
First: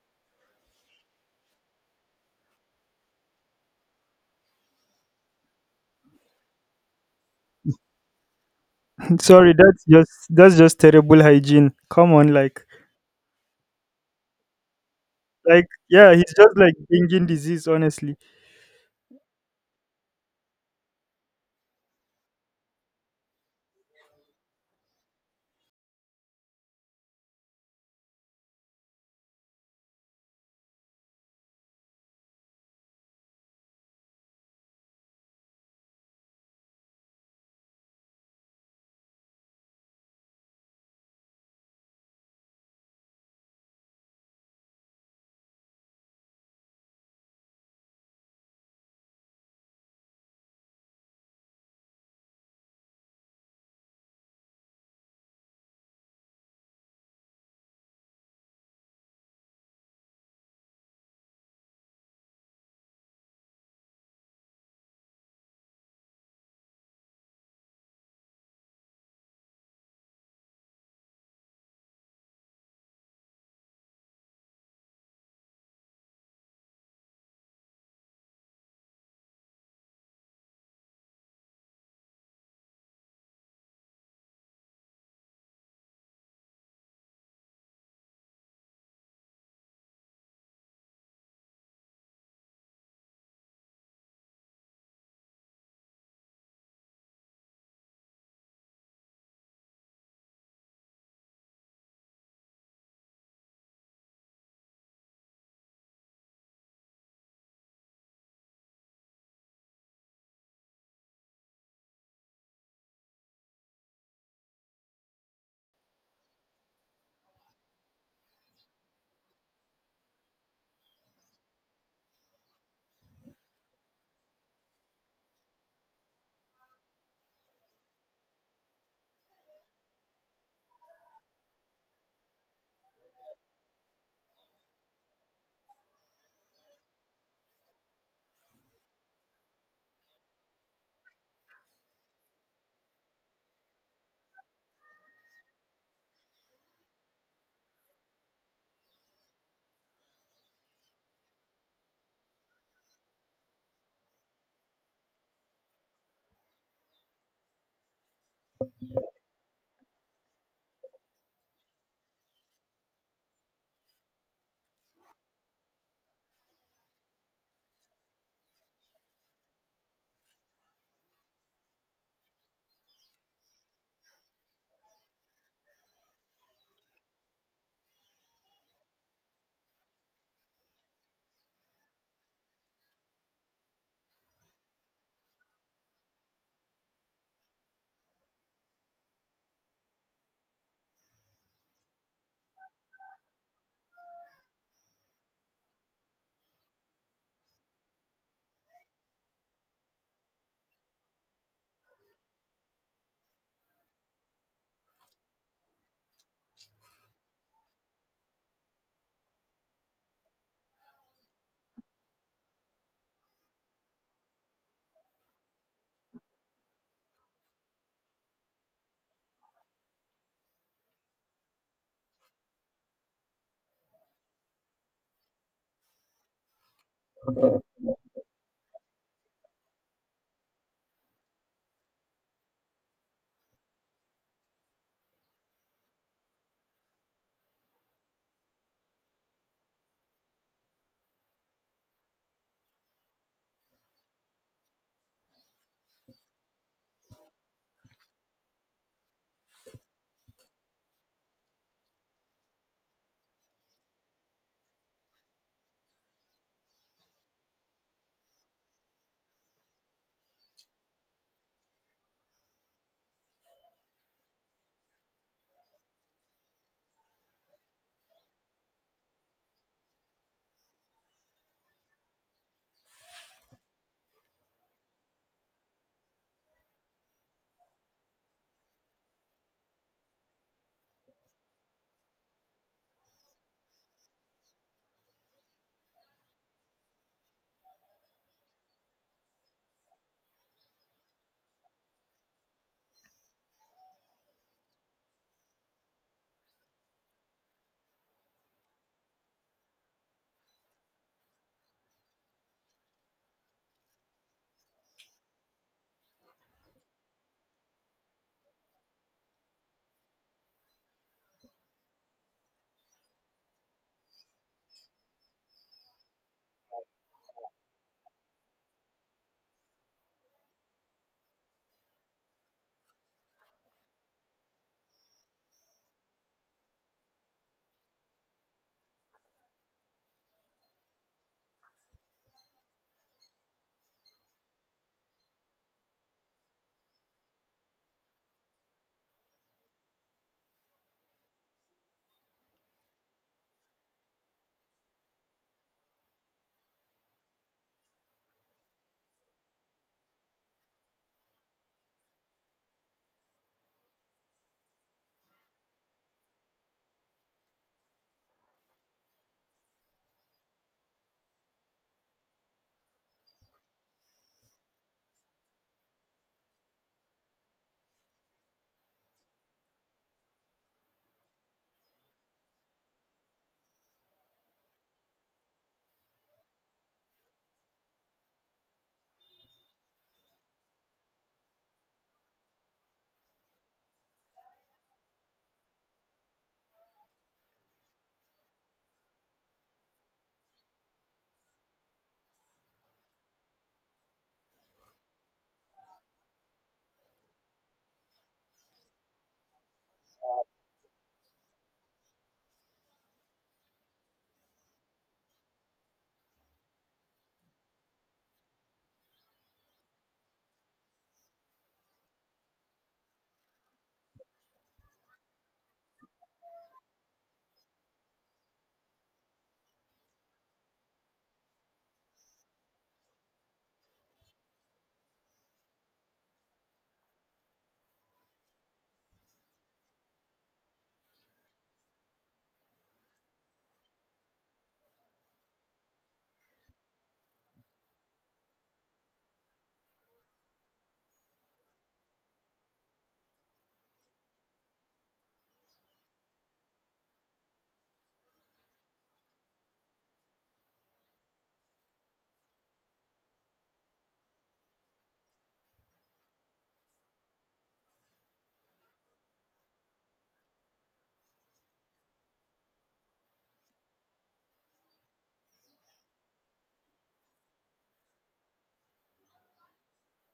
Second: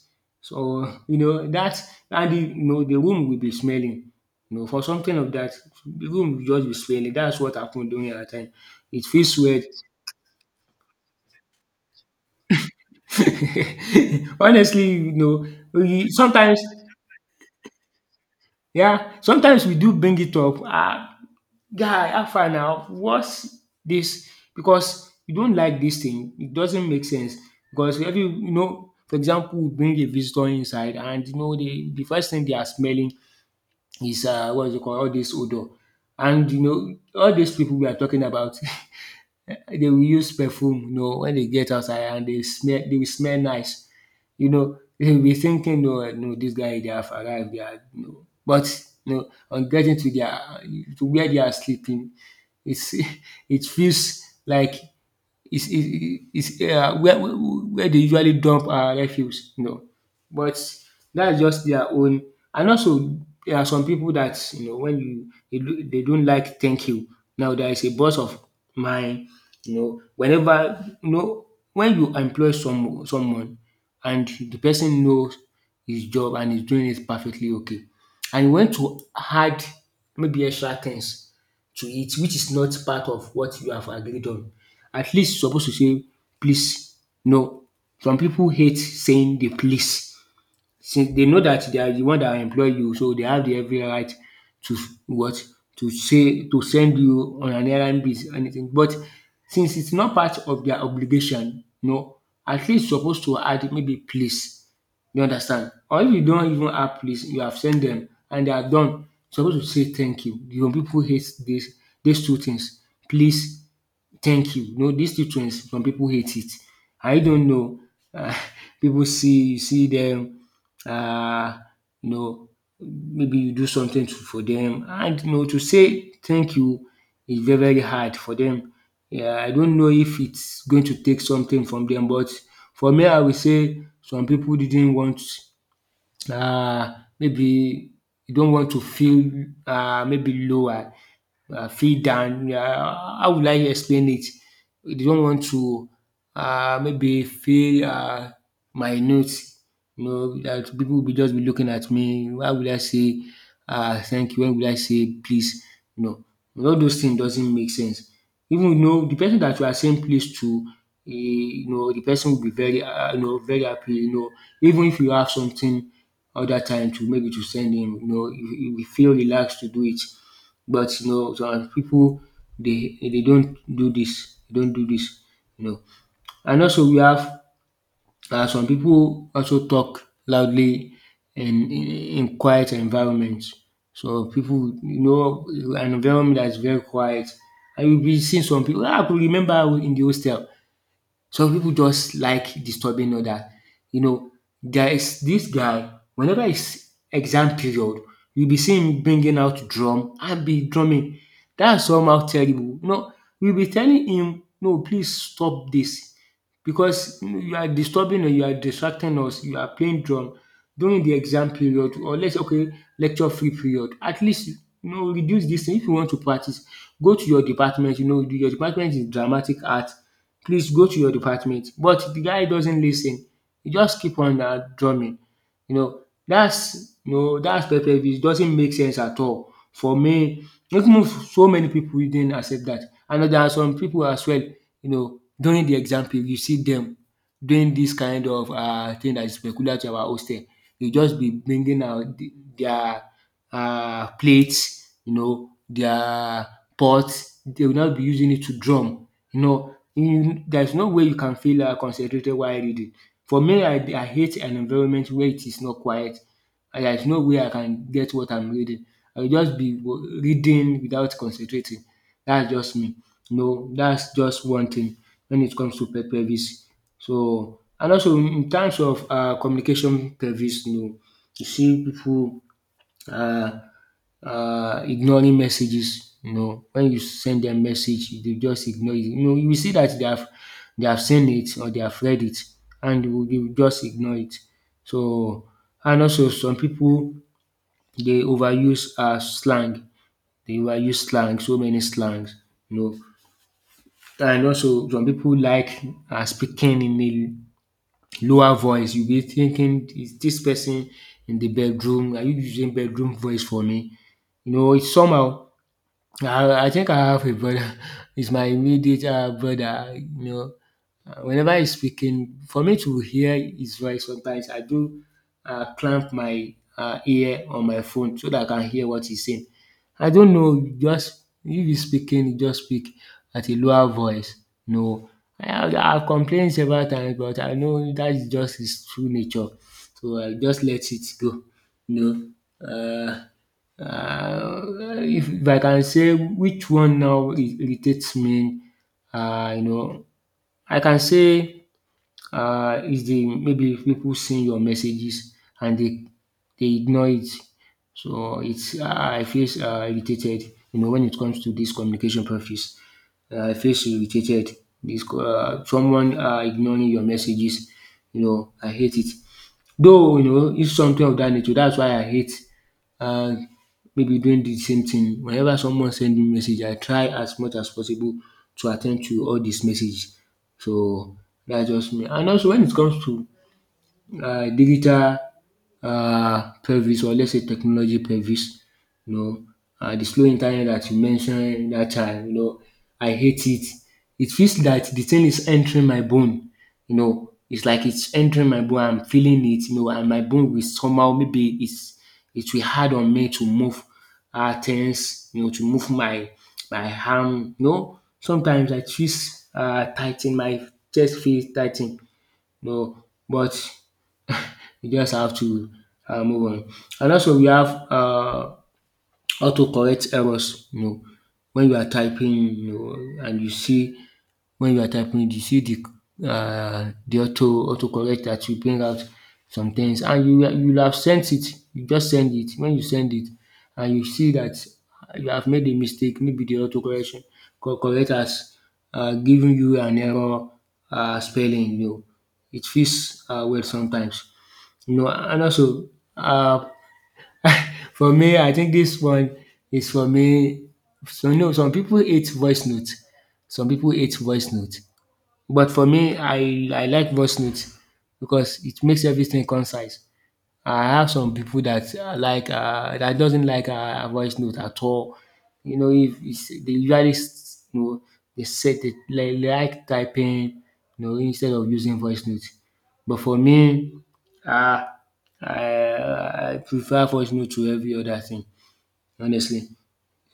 So you know that and the, you know the room will be smelling. You know, for something of that, the room will just be smelling. That's what happened during our time. It
[laughs]
feels
Sorry,
weird.
that's just terrible hygiene. Come on, like
[laughs] Honestly, you know,
like
you-
yeah, he's just
sometimes
like bringing disease. Honestly,
Yeah, sometimes we do bring it up. Ah, guy, how far now? What's this? Because you don't like this thing. It doesn't make sense. Because every you know, for example, we bring a visitor inside, and you know, the first thing they are smelling is what is it called? All this odor, and you know, all these people we are talking about. [laughs] Eh, they will use perfume you know when they get outside and they smell. They will smell nice. You know they will be thinking oh no this guy they have arrived they are you know but no on getting to their to where they are sleeping it's [laughs] it feels like is where they usually dump refuse, you know. But that's just their own. And also there are some people that you know when you they do dey don't like thank you. Now there is a boss of mine you know whenever you know when you employ someone and the person knows his job and is doing it perfectly okay and you want to add maybe extra things to it which is not part of what you have agreed on. At least you suppose to say please, no. Some people hate saying the please since they know that they are the one that employ you so they have the every right to s- what to say to send you on an errand bis anything but since it's not part of their obligation you know at least supposed to add maybe “please”, you understand, or if you don't even add “please”, you have sent them and they are done. Supposed to say “thank you”. You know, people hate this. These two things, “please”, thank you. No, this childrens some people hate it. I don't know. Uh, [laughs] People see you see them. um you know maybe you do something to, for them, and you know to say thank you is very very hard for them. Yeah, I don't know if it's going to take something from them. But for me I will say some people didn't want maybe you don't want to feel maybe lower, feel down. How will I explain it? They don't want to maybe feel my notes. You know that people will be just be looking at me. Why would I say thank you? When would I say please? You know, all those things doesn't make sense. Even you know the person that you are saying please to, eh, you know the person will be very you know very happy. You know even if you have something other time to maybe to send him. You know, you will feel relaxed to do it. But you know some people they don't do this. They don't do this, you know. And also we have some people also talk loudly in in in quiet environment. So people, you know an environment that is very quiet and you be seeing some people. Ah, I could remember in the hostel some people just like disturbing others. You know, there is this guy, whenever it's exam period, you'll be seeing him bringing out drum and be drumming. That's somehow terrible. No, we'll be telling him, no, please stop this because you are disturbing or you are distracting us. You are playing drum during the exam period or let's okay lecture free period. At least you know reduce this thing. If you want to practice, go to your department. You know your department is dramatic art, please go to your department. But the guy doesn't listen, ten. He just keep on drumming. You know you know that's pepper beef. It doesn't make sense at all. For me even if so many people didn't accept that, and there are some people as well you know during the exam period you see them doing this kind of thing that is peculiar to our hostel. They just be bringing out the their plates, you know their pots. They will not be using it to drum. You know there's no way you can feel concentrated while reading. For me I hate an environment where it is not quiet and there's no way I can get what I'm reading. I will just be reading without concentrating. That's just me. No, that's just one thing when it comes to pe privacy. So and also in terms of communication privacy no, you see people uh, ignoring messages. You know, when you send them message, they just ignore it. You know, you will see that they have seen it or they have read it, and they will just ignore it. So, and also some people they overuse slang. They overuse slang, so many slangs. You know, and also some people like speaking in a lower voice. You'll be thinking, is this person in the bedroom? Are you using bedroom voice for me? You know, it's somehow. I think I have a brother. [laughs] He's my immediate brother. You know. Whenever he's speaking, for me to hear his voice, sometimes I do clamp my ear on my phone so that I can hear what he's saying. I don't know. Just if he's speaking, he just speak at a lower voice. No, I've complained several times, but I know that's just his true nature. So I just let it go. You know. Uh, if I can say which one now irritates me, uh, you know, I can say is the maybe people seeing your messages and they ignore it. So it's I feel irritated, you know, when it comes to this communication practice. I feel irritated. Someone ignoring your messages, you know, I hate it. Though you know, it's something of that nature. That's why I hate uh, maybe doing the same thing. Whenever someone send me message, I try as much as possible to attend to all these messages. So that's just me. And also when it comes to digital pelvis, or let's say technology pelvis, you know, and de slow internet that you mentioned that time, you know, I hate it. It feels that the thing is entering my bone, you know, it's like it's entering my bone, I'm feeling it, you know, and my bone will somehow maybe it's it will hard on me to move things, you know, to move my arm, you know, sometimes I twist tigh my chest feels tigh. No, but you just have to move on. And also we have autocorrect errors, you know, when you are typing, you know, and you see when you are typing you see the autocorrect that will bring out some things and you would have sent it, you just send it. When you send it and you see that you have made a mistake, maybe the autocorrection correct has given you an error spelling, you know. It feels weird sometimes. You know, and also, uh, for me, I think this one is for me. So no, some people hate voice notes. Some people hate voice notes. But for me, I like voice notes because it makes everything concise. I have some people that are like that doesn't like voice note at all. You know, if it's, they usually you know they set it like typing, you know, instead of using voice note. But for me, uh, I prefer voice note to every other thing, honestly.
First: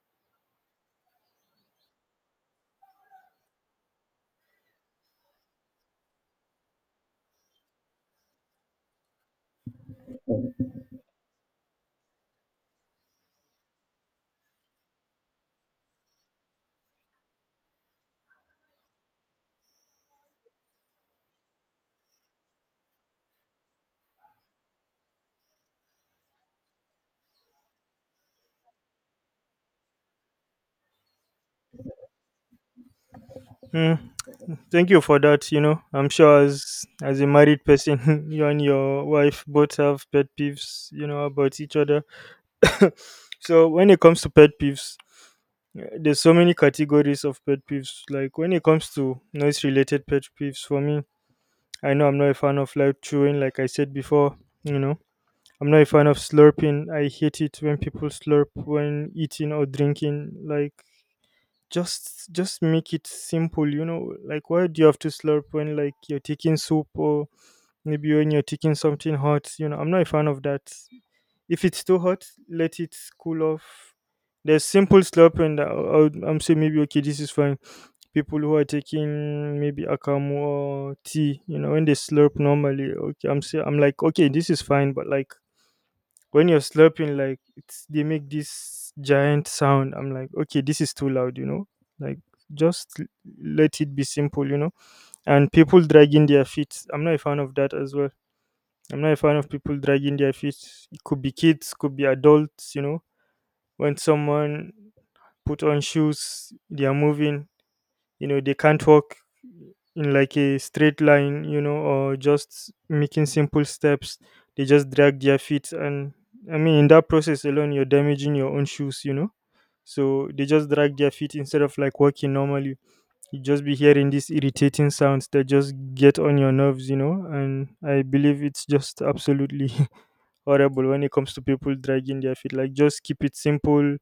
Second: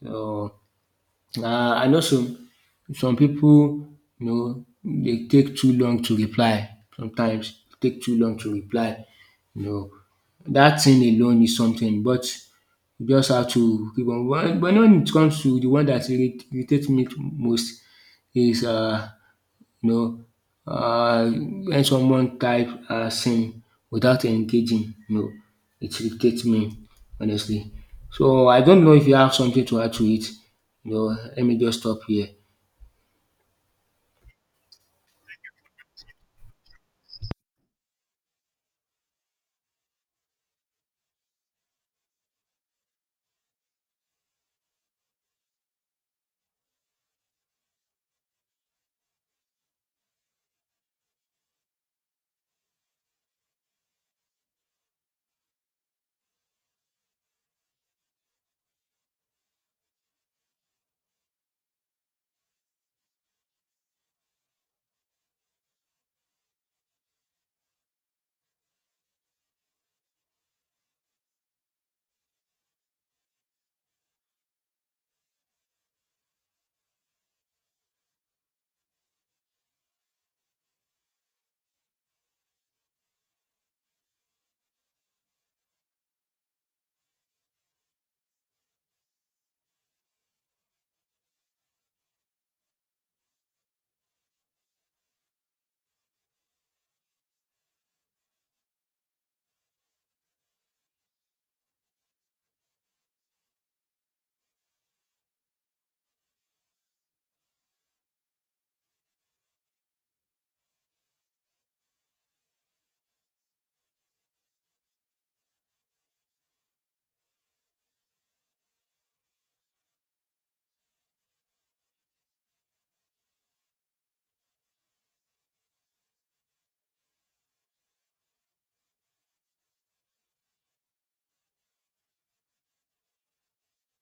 So and also some people, you know they take too long to reply, sometimes take too long to reply, you know. That thing alone is something, but you just have to keep on, but when it comes to the one dat irritates me most is you know when someone type send without engaging, you know, it irritates me honestly. So I don't know if you have something to add to it, you know, let me just stop here.
mm, thank you for that. You know, I'm sure as a married person, [laughs] you and your wife both have pet peeves. You know about each other. [laughs] So when it comes to pet peeves, there's so many categories of pet peeves. Like when it comes to noise related pet peeves for me, I know I'm not a fan of loud chewing, like I said before, you know. I'm not a fan of slurping. I hate it when people slurp when eating or drinking. Like just make it simple, you know. Like why do you have to slurp when like you're taking soup or maybe when you're taking something hot? You know, I'm not a fan of that. If it's too hot, let it cool off. There's simple slop, and I'm saying maybe okay, this is fine. People who are taking maybe akamu or tea, you know, when they slurp normally, okay, I'm like okay, this is fine, but like when you're slurping, like they make this giant sound. I'm like okay, this is too loud, you know, like just l- let it be simple, you know. And people dragging their feet, I'm not a fan of that as well. I'm not a fan of people dragging their feet. It could be kids, could be adults, you know, when someone put on shoes they are moving, you know, they can't walk in like a straight line, you know, or just making simple steps. They just drag their feet, and I mean in that process alone you're damaging your own shoes, you know. So they just drag their feet instead of like walking normally. You just be hearing these irritating sounds that just get on your nerves, you know, and I believe it's just absolutely [laughs] horrible when it comes to people dragging their feet. Like just keep it simple,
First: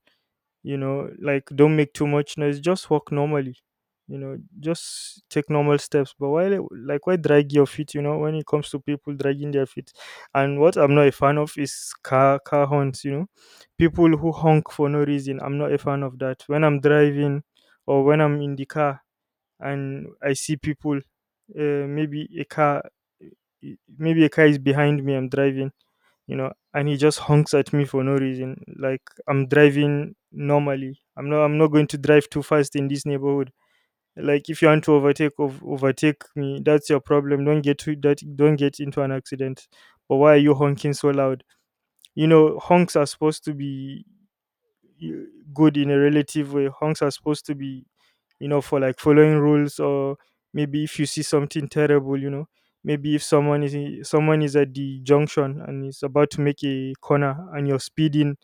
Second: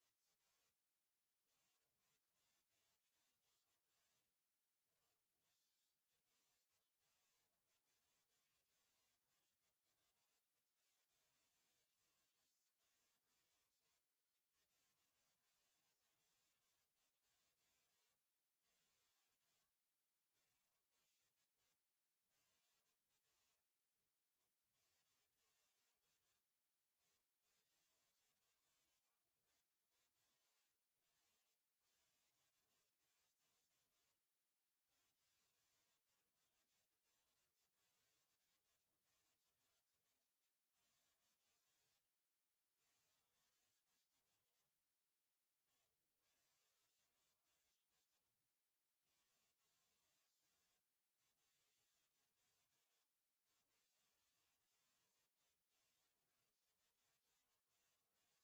you know. Like don't make too much noise, just walk normally, you know. Just take normal steps, but like why drag your feet, you know, when it comes to people dragging their feet. And what I'm not a fan of is car horns, you know. People who honk for no reason, I'm not a fan of that. When I'm driving or when I'm in the car, and I see people, maybe a car, maybe a car is behind me. I'm driving, you know, and he just honks at me for no reason. Like I'm driving normally. I'm not going to drive too fast in this neighborhood. Like if you want to overtake, overtake me. That's your problem. Don't get to that. Don't get into an accident. But why are you honking so loud? You know, honks are supposed to be y- good in a relative way. Hunks are supposed to be, you know, for like following rules, or maybe if you see something terrible, you know, maybe if someone is at the junction and is about to make a corner and you're speeding,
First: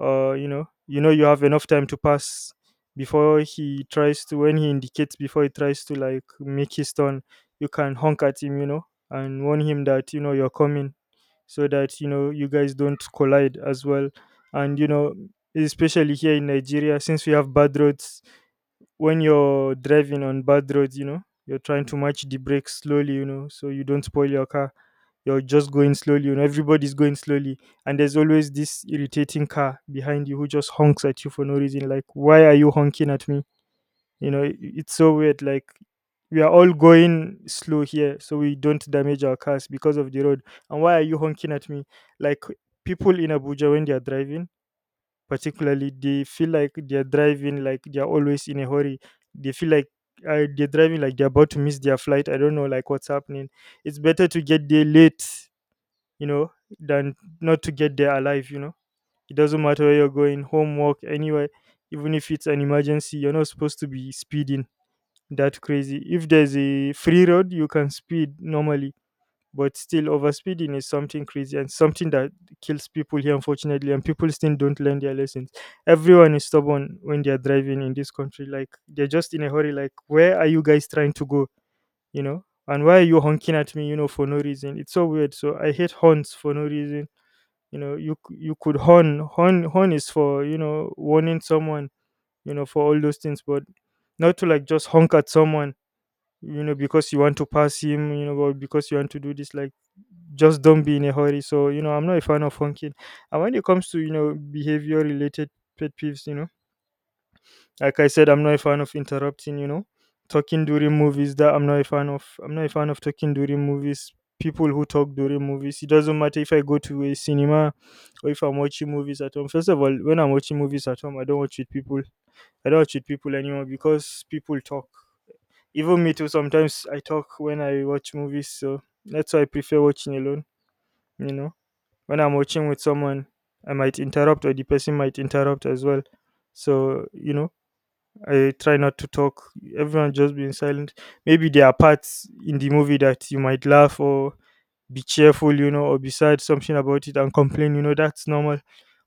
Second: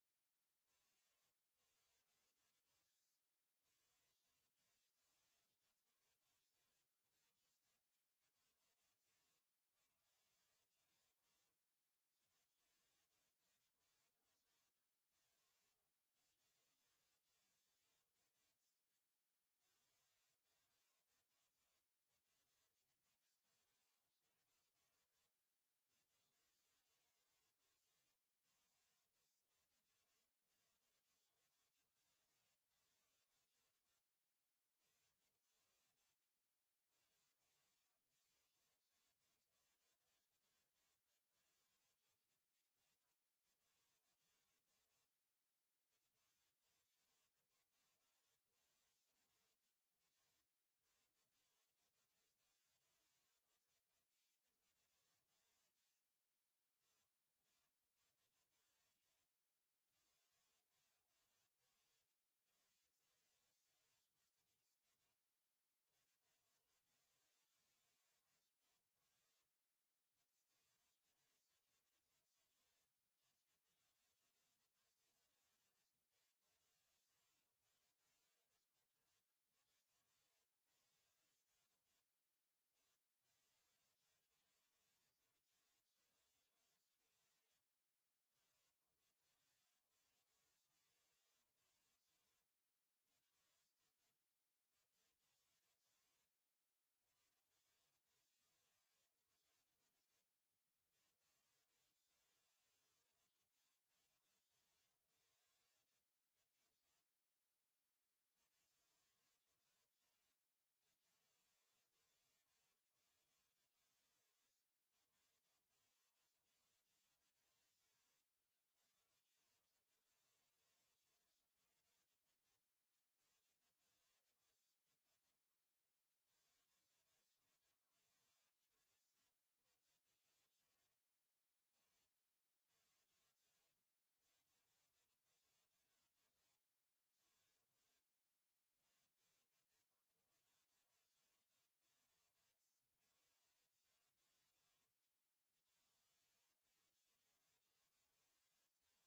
you know, you know you have enough time to pass before he tries to when he indicates before he tries to like make his turn, you can honk at him, you know, and warn him that you know you're coming, so that you know you guys don't collide as well. And you know, especially here in Nigeria, since we have bad roads, when you're driving on bad roads, you know you're trying to match the brakes slowly, you know, so you don't spoil your car. You're just going slowly, you know, everybody's going slowly. And there's always this irritating car behind you who just honks at you for no reason. Like why are you honking at me? You know, it's so weird. Like we are all going slow here so we don't damage our cars because of the road, and why are you honking at me? Like people in Abuja, when they are driving particularly, they feel like they are driving like they are always in a hurry. They feel like, they're driving like they're about to miss their flight. I don't know, like what's happening. It's better to get there late, you know, than not to get there alive, you know. It doesn't matter where you're going, homework anywhere. Even if it's an emergency, you're not supposed to be speeding that crazy. If there's a free road, you can speed normally, but still overspeeding is something crazy and something that kills people here, unfortunately. And people still don't learn their lessons. Everyone is stubborn when they are driving in this country. Like they're just in a hurry. Like where are you guys trying to go? You know, and why are you honking at me? You know, for no reason. It's so weird. So I hate horns for no reason. You know, you could horn, horn is for you know warning someone. You know, for all those things. But not to like just honk at someone, you know, because you want to pass him, you know, or because you want to do this. Like just don't be in a hurry. So you know, I'm not a fan of honking. And when it comes to you know behavior related pet peeves, you know, like I said, I'm not a fan of interrupting, you know. Talking during movies, that I'm not a fan of. I'm not a fan of talking during movies. People who talk during movies, it doesn't matter if I go to a cinema or if I'm watching movies at home. First of all, when I'm watching movies at home, I don't watch with people. I don't watch with people anymore because people talk. Even me too, sometimes I talk when I watch movies, so that's why I prefer watching alone, you know. When I'm watching with someone, I might interrupt or the person might interrupt as well. So, you know, I try not to talk. Everyone just being silent. Maybe there are parts in the movie that you might laugh or be cheerful, you know, or be sad, something about it and complain, you know, that's normal.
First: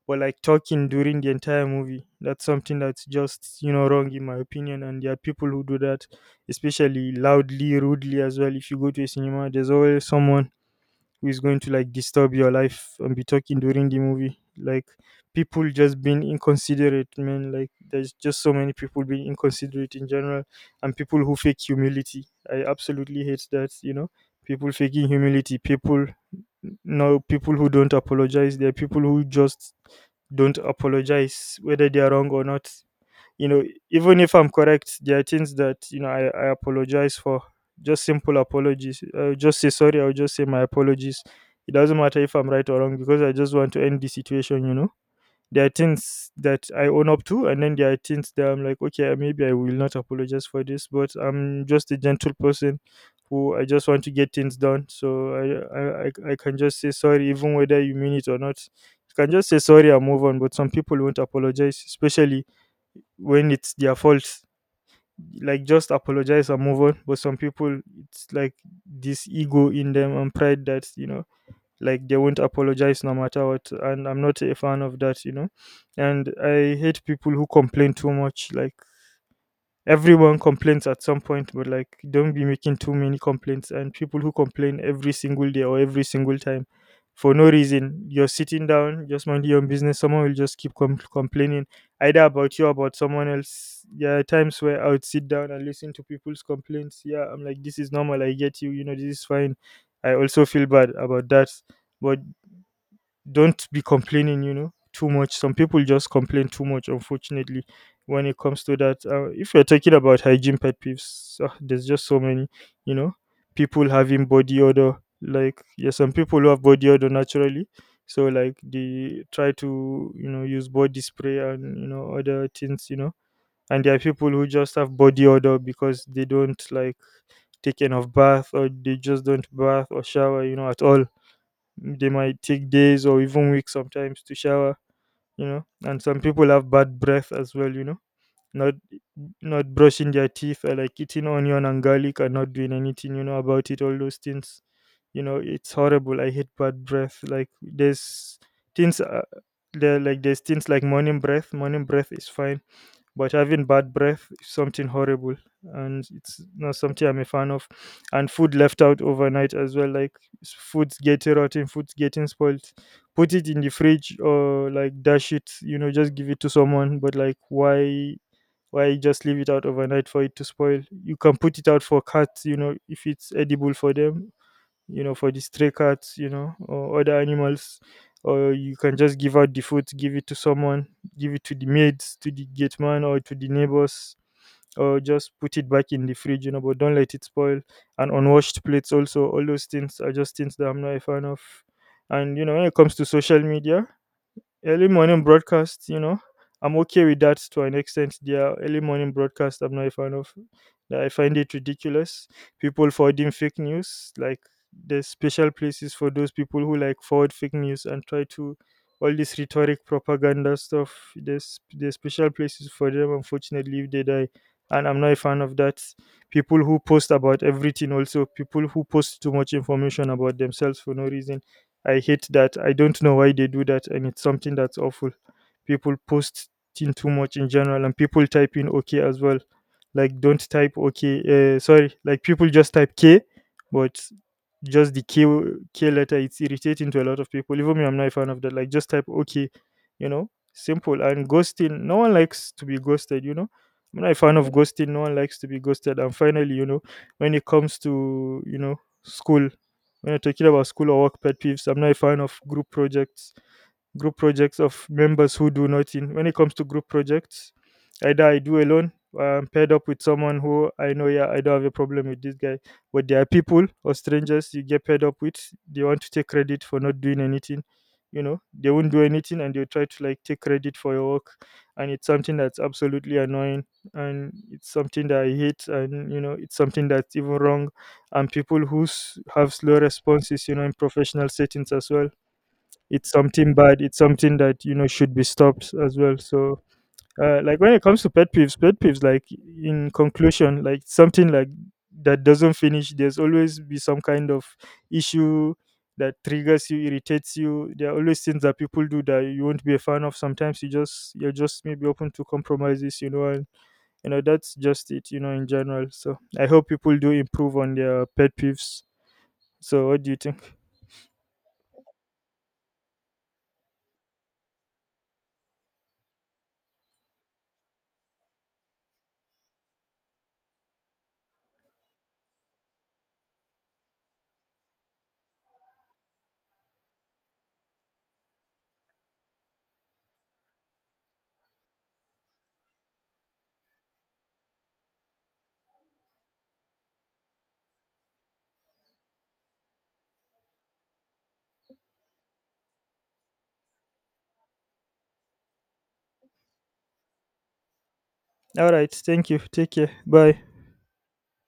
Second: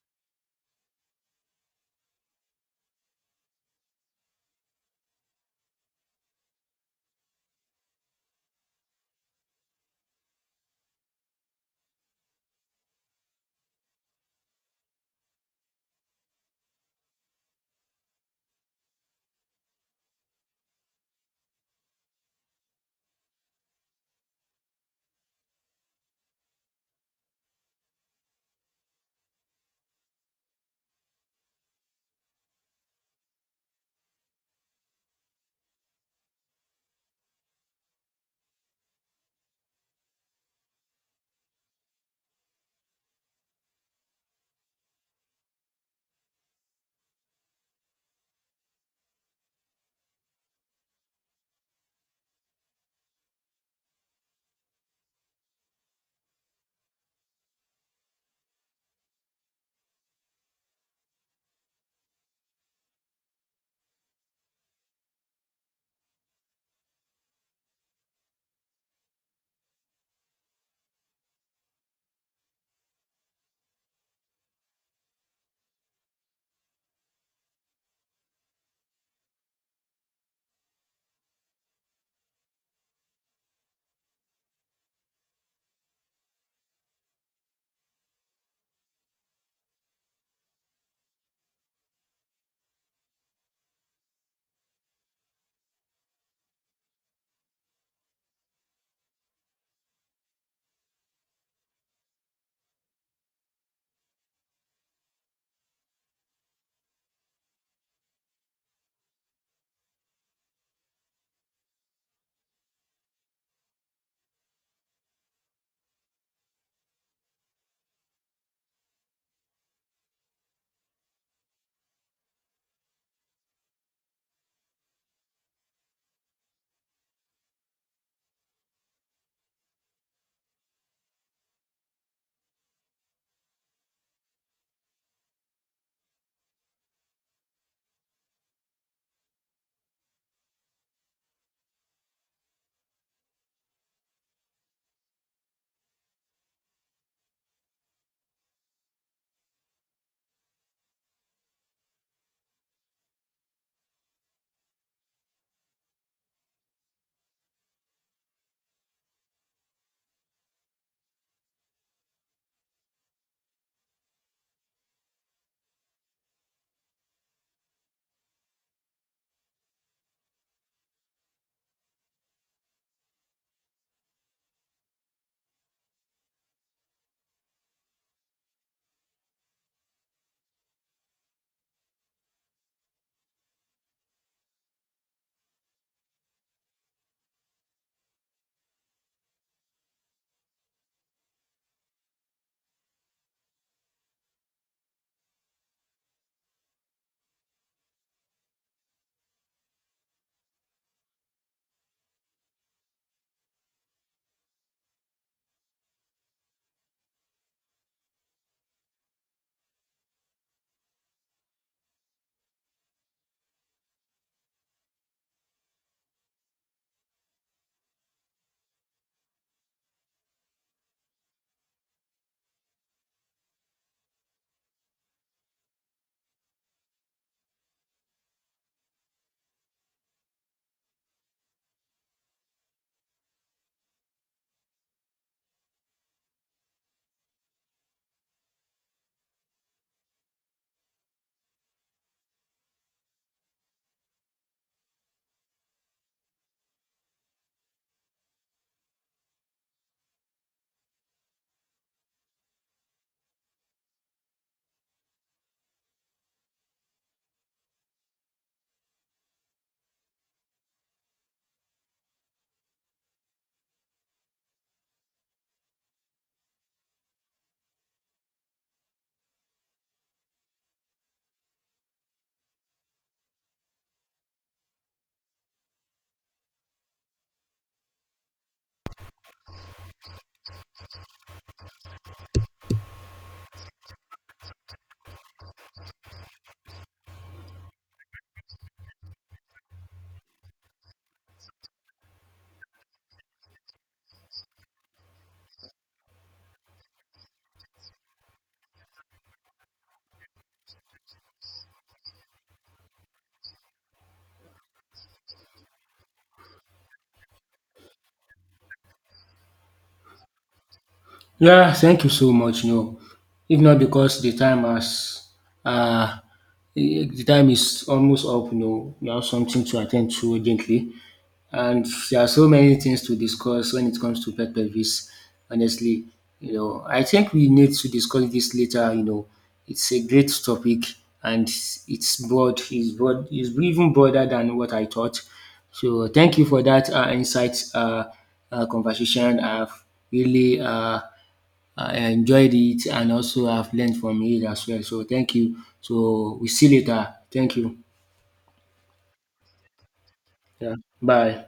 Were like talking during the entire movie, that's something that's just, you know, wrong in my opinion. And there are people who do that, especially loudly, rudely as well. If you go to a cinema, there's always someone who is going to like disturb your life and be talking during the movie. Like people just being inconsiderate, man. Like there's just so many people being inconsiderate in general. And people who fake humility, I absolutely hate that, you know. People faking humility, people who don't apologize. There are people who just don't apologize, whether they are wrong or not. You know, even if I'm correct, there are things that, you know, I apologize for. Just simple apologies. Just say sorry, I'll just say my apologies. It doesn't matter if I'm right or wrong, because I just want to end the situation, you know? There are things that I own up to, and then there are things that I'm like, okay, maybe I will not apologize for this, but I'm just a gentle person, who I just want to get things done. So I can just say sorry, even whether you mean it or not. You can just say sorry and move on, but some people won't apologize, especially when it's their fault. Like just apologize and move on. But some people, it's like this ego in them and pride that, you know, like they won't apologize no matter what. And I'm not a fan of that, you know. And I hate people who complain too much. Like everyone complains at some point, but like don't be making too many complaints. And people who complain every single day or every single time for no reason. You're sitting down just minding your own business, someone will just keep complaining either about you or about someone else. Yeah, times where I would sit down and listen to people's complaints, yeah, I'm like this is normal, I get you, you know, this is fine. I also feel bad about that. But don't be complaining, you know, too much. Some people just complain too much, unfortunately, when it comes to that. If you're talking about hygiene pet peeves, ah, there's just so many, you know. People having body odor. Like yeah, some people who have body odor naturally. So like they try to, you know, use body spray and, you know, other things, you know. And there are people who just have body odor because they don't, like, take enough bath, or they just don't bath or shower, you know, at all. They might take days or even weeks sometimes to shower, you know. And some people have bad breath as well, you know. Not not brushing their teeth, or like eating onion and garlic and not doing anything, you know, about it, all those things. You know, it's horrible. I hate bad breath. Like things uh, there like there's things like morning breath. Morning breath is fine, but having bad breath is something horrible, and it's not something I'm a fan of. And food left out overnight as well, like food's getting rotten, food's getting spoiled. Put it in the fridge, or like dash it, you know, just give it to someone. But like why just leave it out overnight for it to spoil? You can put it out for cats, you know, if it's edible for them, you know, for the stray cats, you know, or other animals. Or you can just give out the food, give it to someone, give it to the maids, to the gate man, or to the neighbors, or just put it back in the fridge, you know, but don't let it spoil. And unwashed plates, also, all those things are just things that I'm not a fan of. And, you know, when it comes to social media, early morning broadcast, you know, I'm okay with that to an extent. Their early morning broadcast, I'm not a fan of. I find it ridiculous. People forwarding fake news, like there's special places for those people who like forward fake news and try to all this rhetoric propaganda stuff. There's special places for them. Unfortunately, if they die, and I'm not a fan of that. People who post about everything, also people who post too much information about themselves for no reason, I hate that. I don't know why they do that, and it's something that's awful. People post in too much in general, and people type in okay as well. Like don't type okay. Sorry, like people just type K, but just the K letter. It's irritating to a lot of people. Even me, I'm not a fan of that. Like just type okay, you know, simple. And ghosting. No one likes to be ghosted, you know. I'm not a fan of ghosting. No one likes to be ghosted. And finally, you know, when it comes to, you know, school, when I are talking about school or work pet peeves, I'm not a fan of group projects, group projects of members who do nothing. When it comes to group projects, either I do alone, or I'm paired up with someone who I know. Yeah, I don't have a problem with this guy. But there are people or strangers you get paired up with, they want to take credit for not doing anything. You know, they won't do anything, and they'll try to like take credit for your work. And it's something that's absolutely annoying, and it's something that I hate. And you know, it's something that's even wrong. And people who have slow responses, you know, in professional settings as well, it's something bad. It's something that, you know, should be stopped as well. So, like when it comes to pet peeves, like in conclusion, like something like that doesn't finish. There's always be some kind of issue that triggers you, irritates you. There are always things that people do that you won't be a fan of. Sometimes you're just maybe open to compromises, you know, and you know that's just it, you know, in general. So I hope people do improve on their pet peeves. So what do you think?
Yeah, thank you so much. You know, if not because the time has uh the time is almost up, you know, we have something to attend to urgently. And there are so many things to discuss when it comes to pet peeves, honestly. You know, I think we need to discuss this later, you know. It's a great topic and it's broad, it's broad, it's even broader than what I thought. So thank you for that insight, conversation. Really uh, I enjoyed it and also I've learned from it as well. So thank you. So we see you later. Thank you.
All right. Thank you. Take care. Bye.
Yeah. Bye.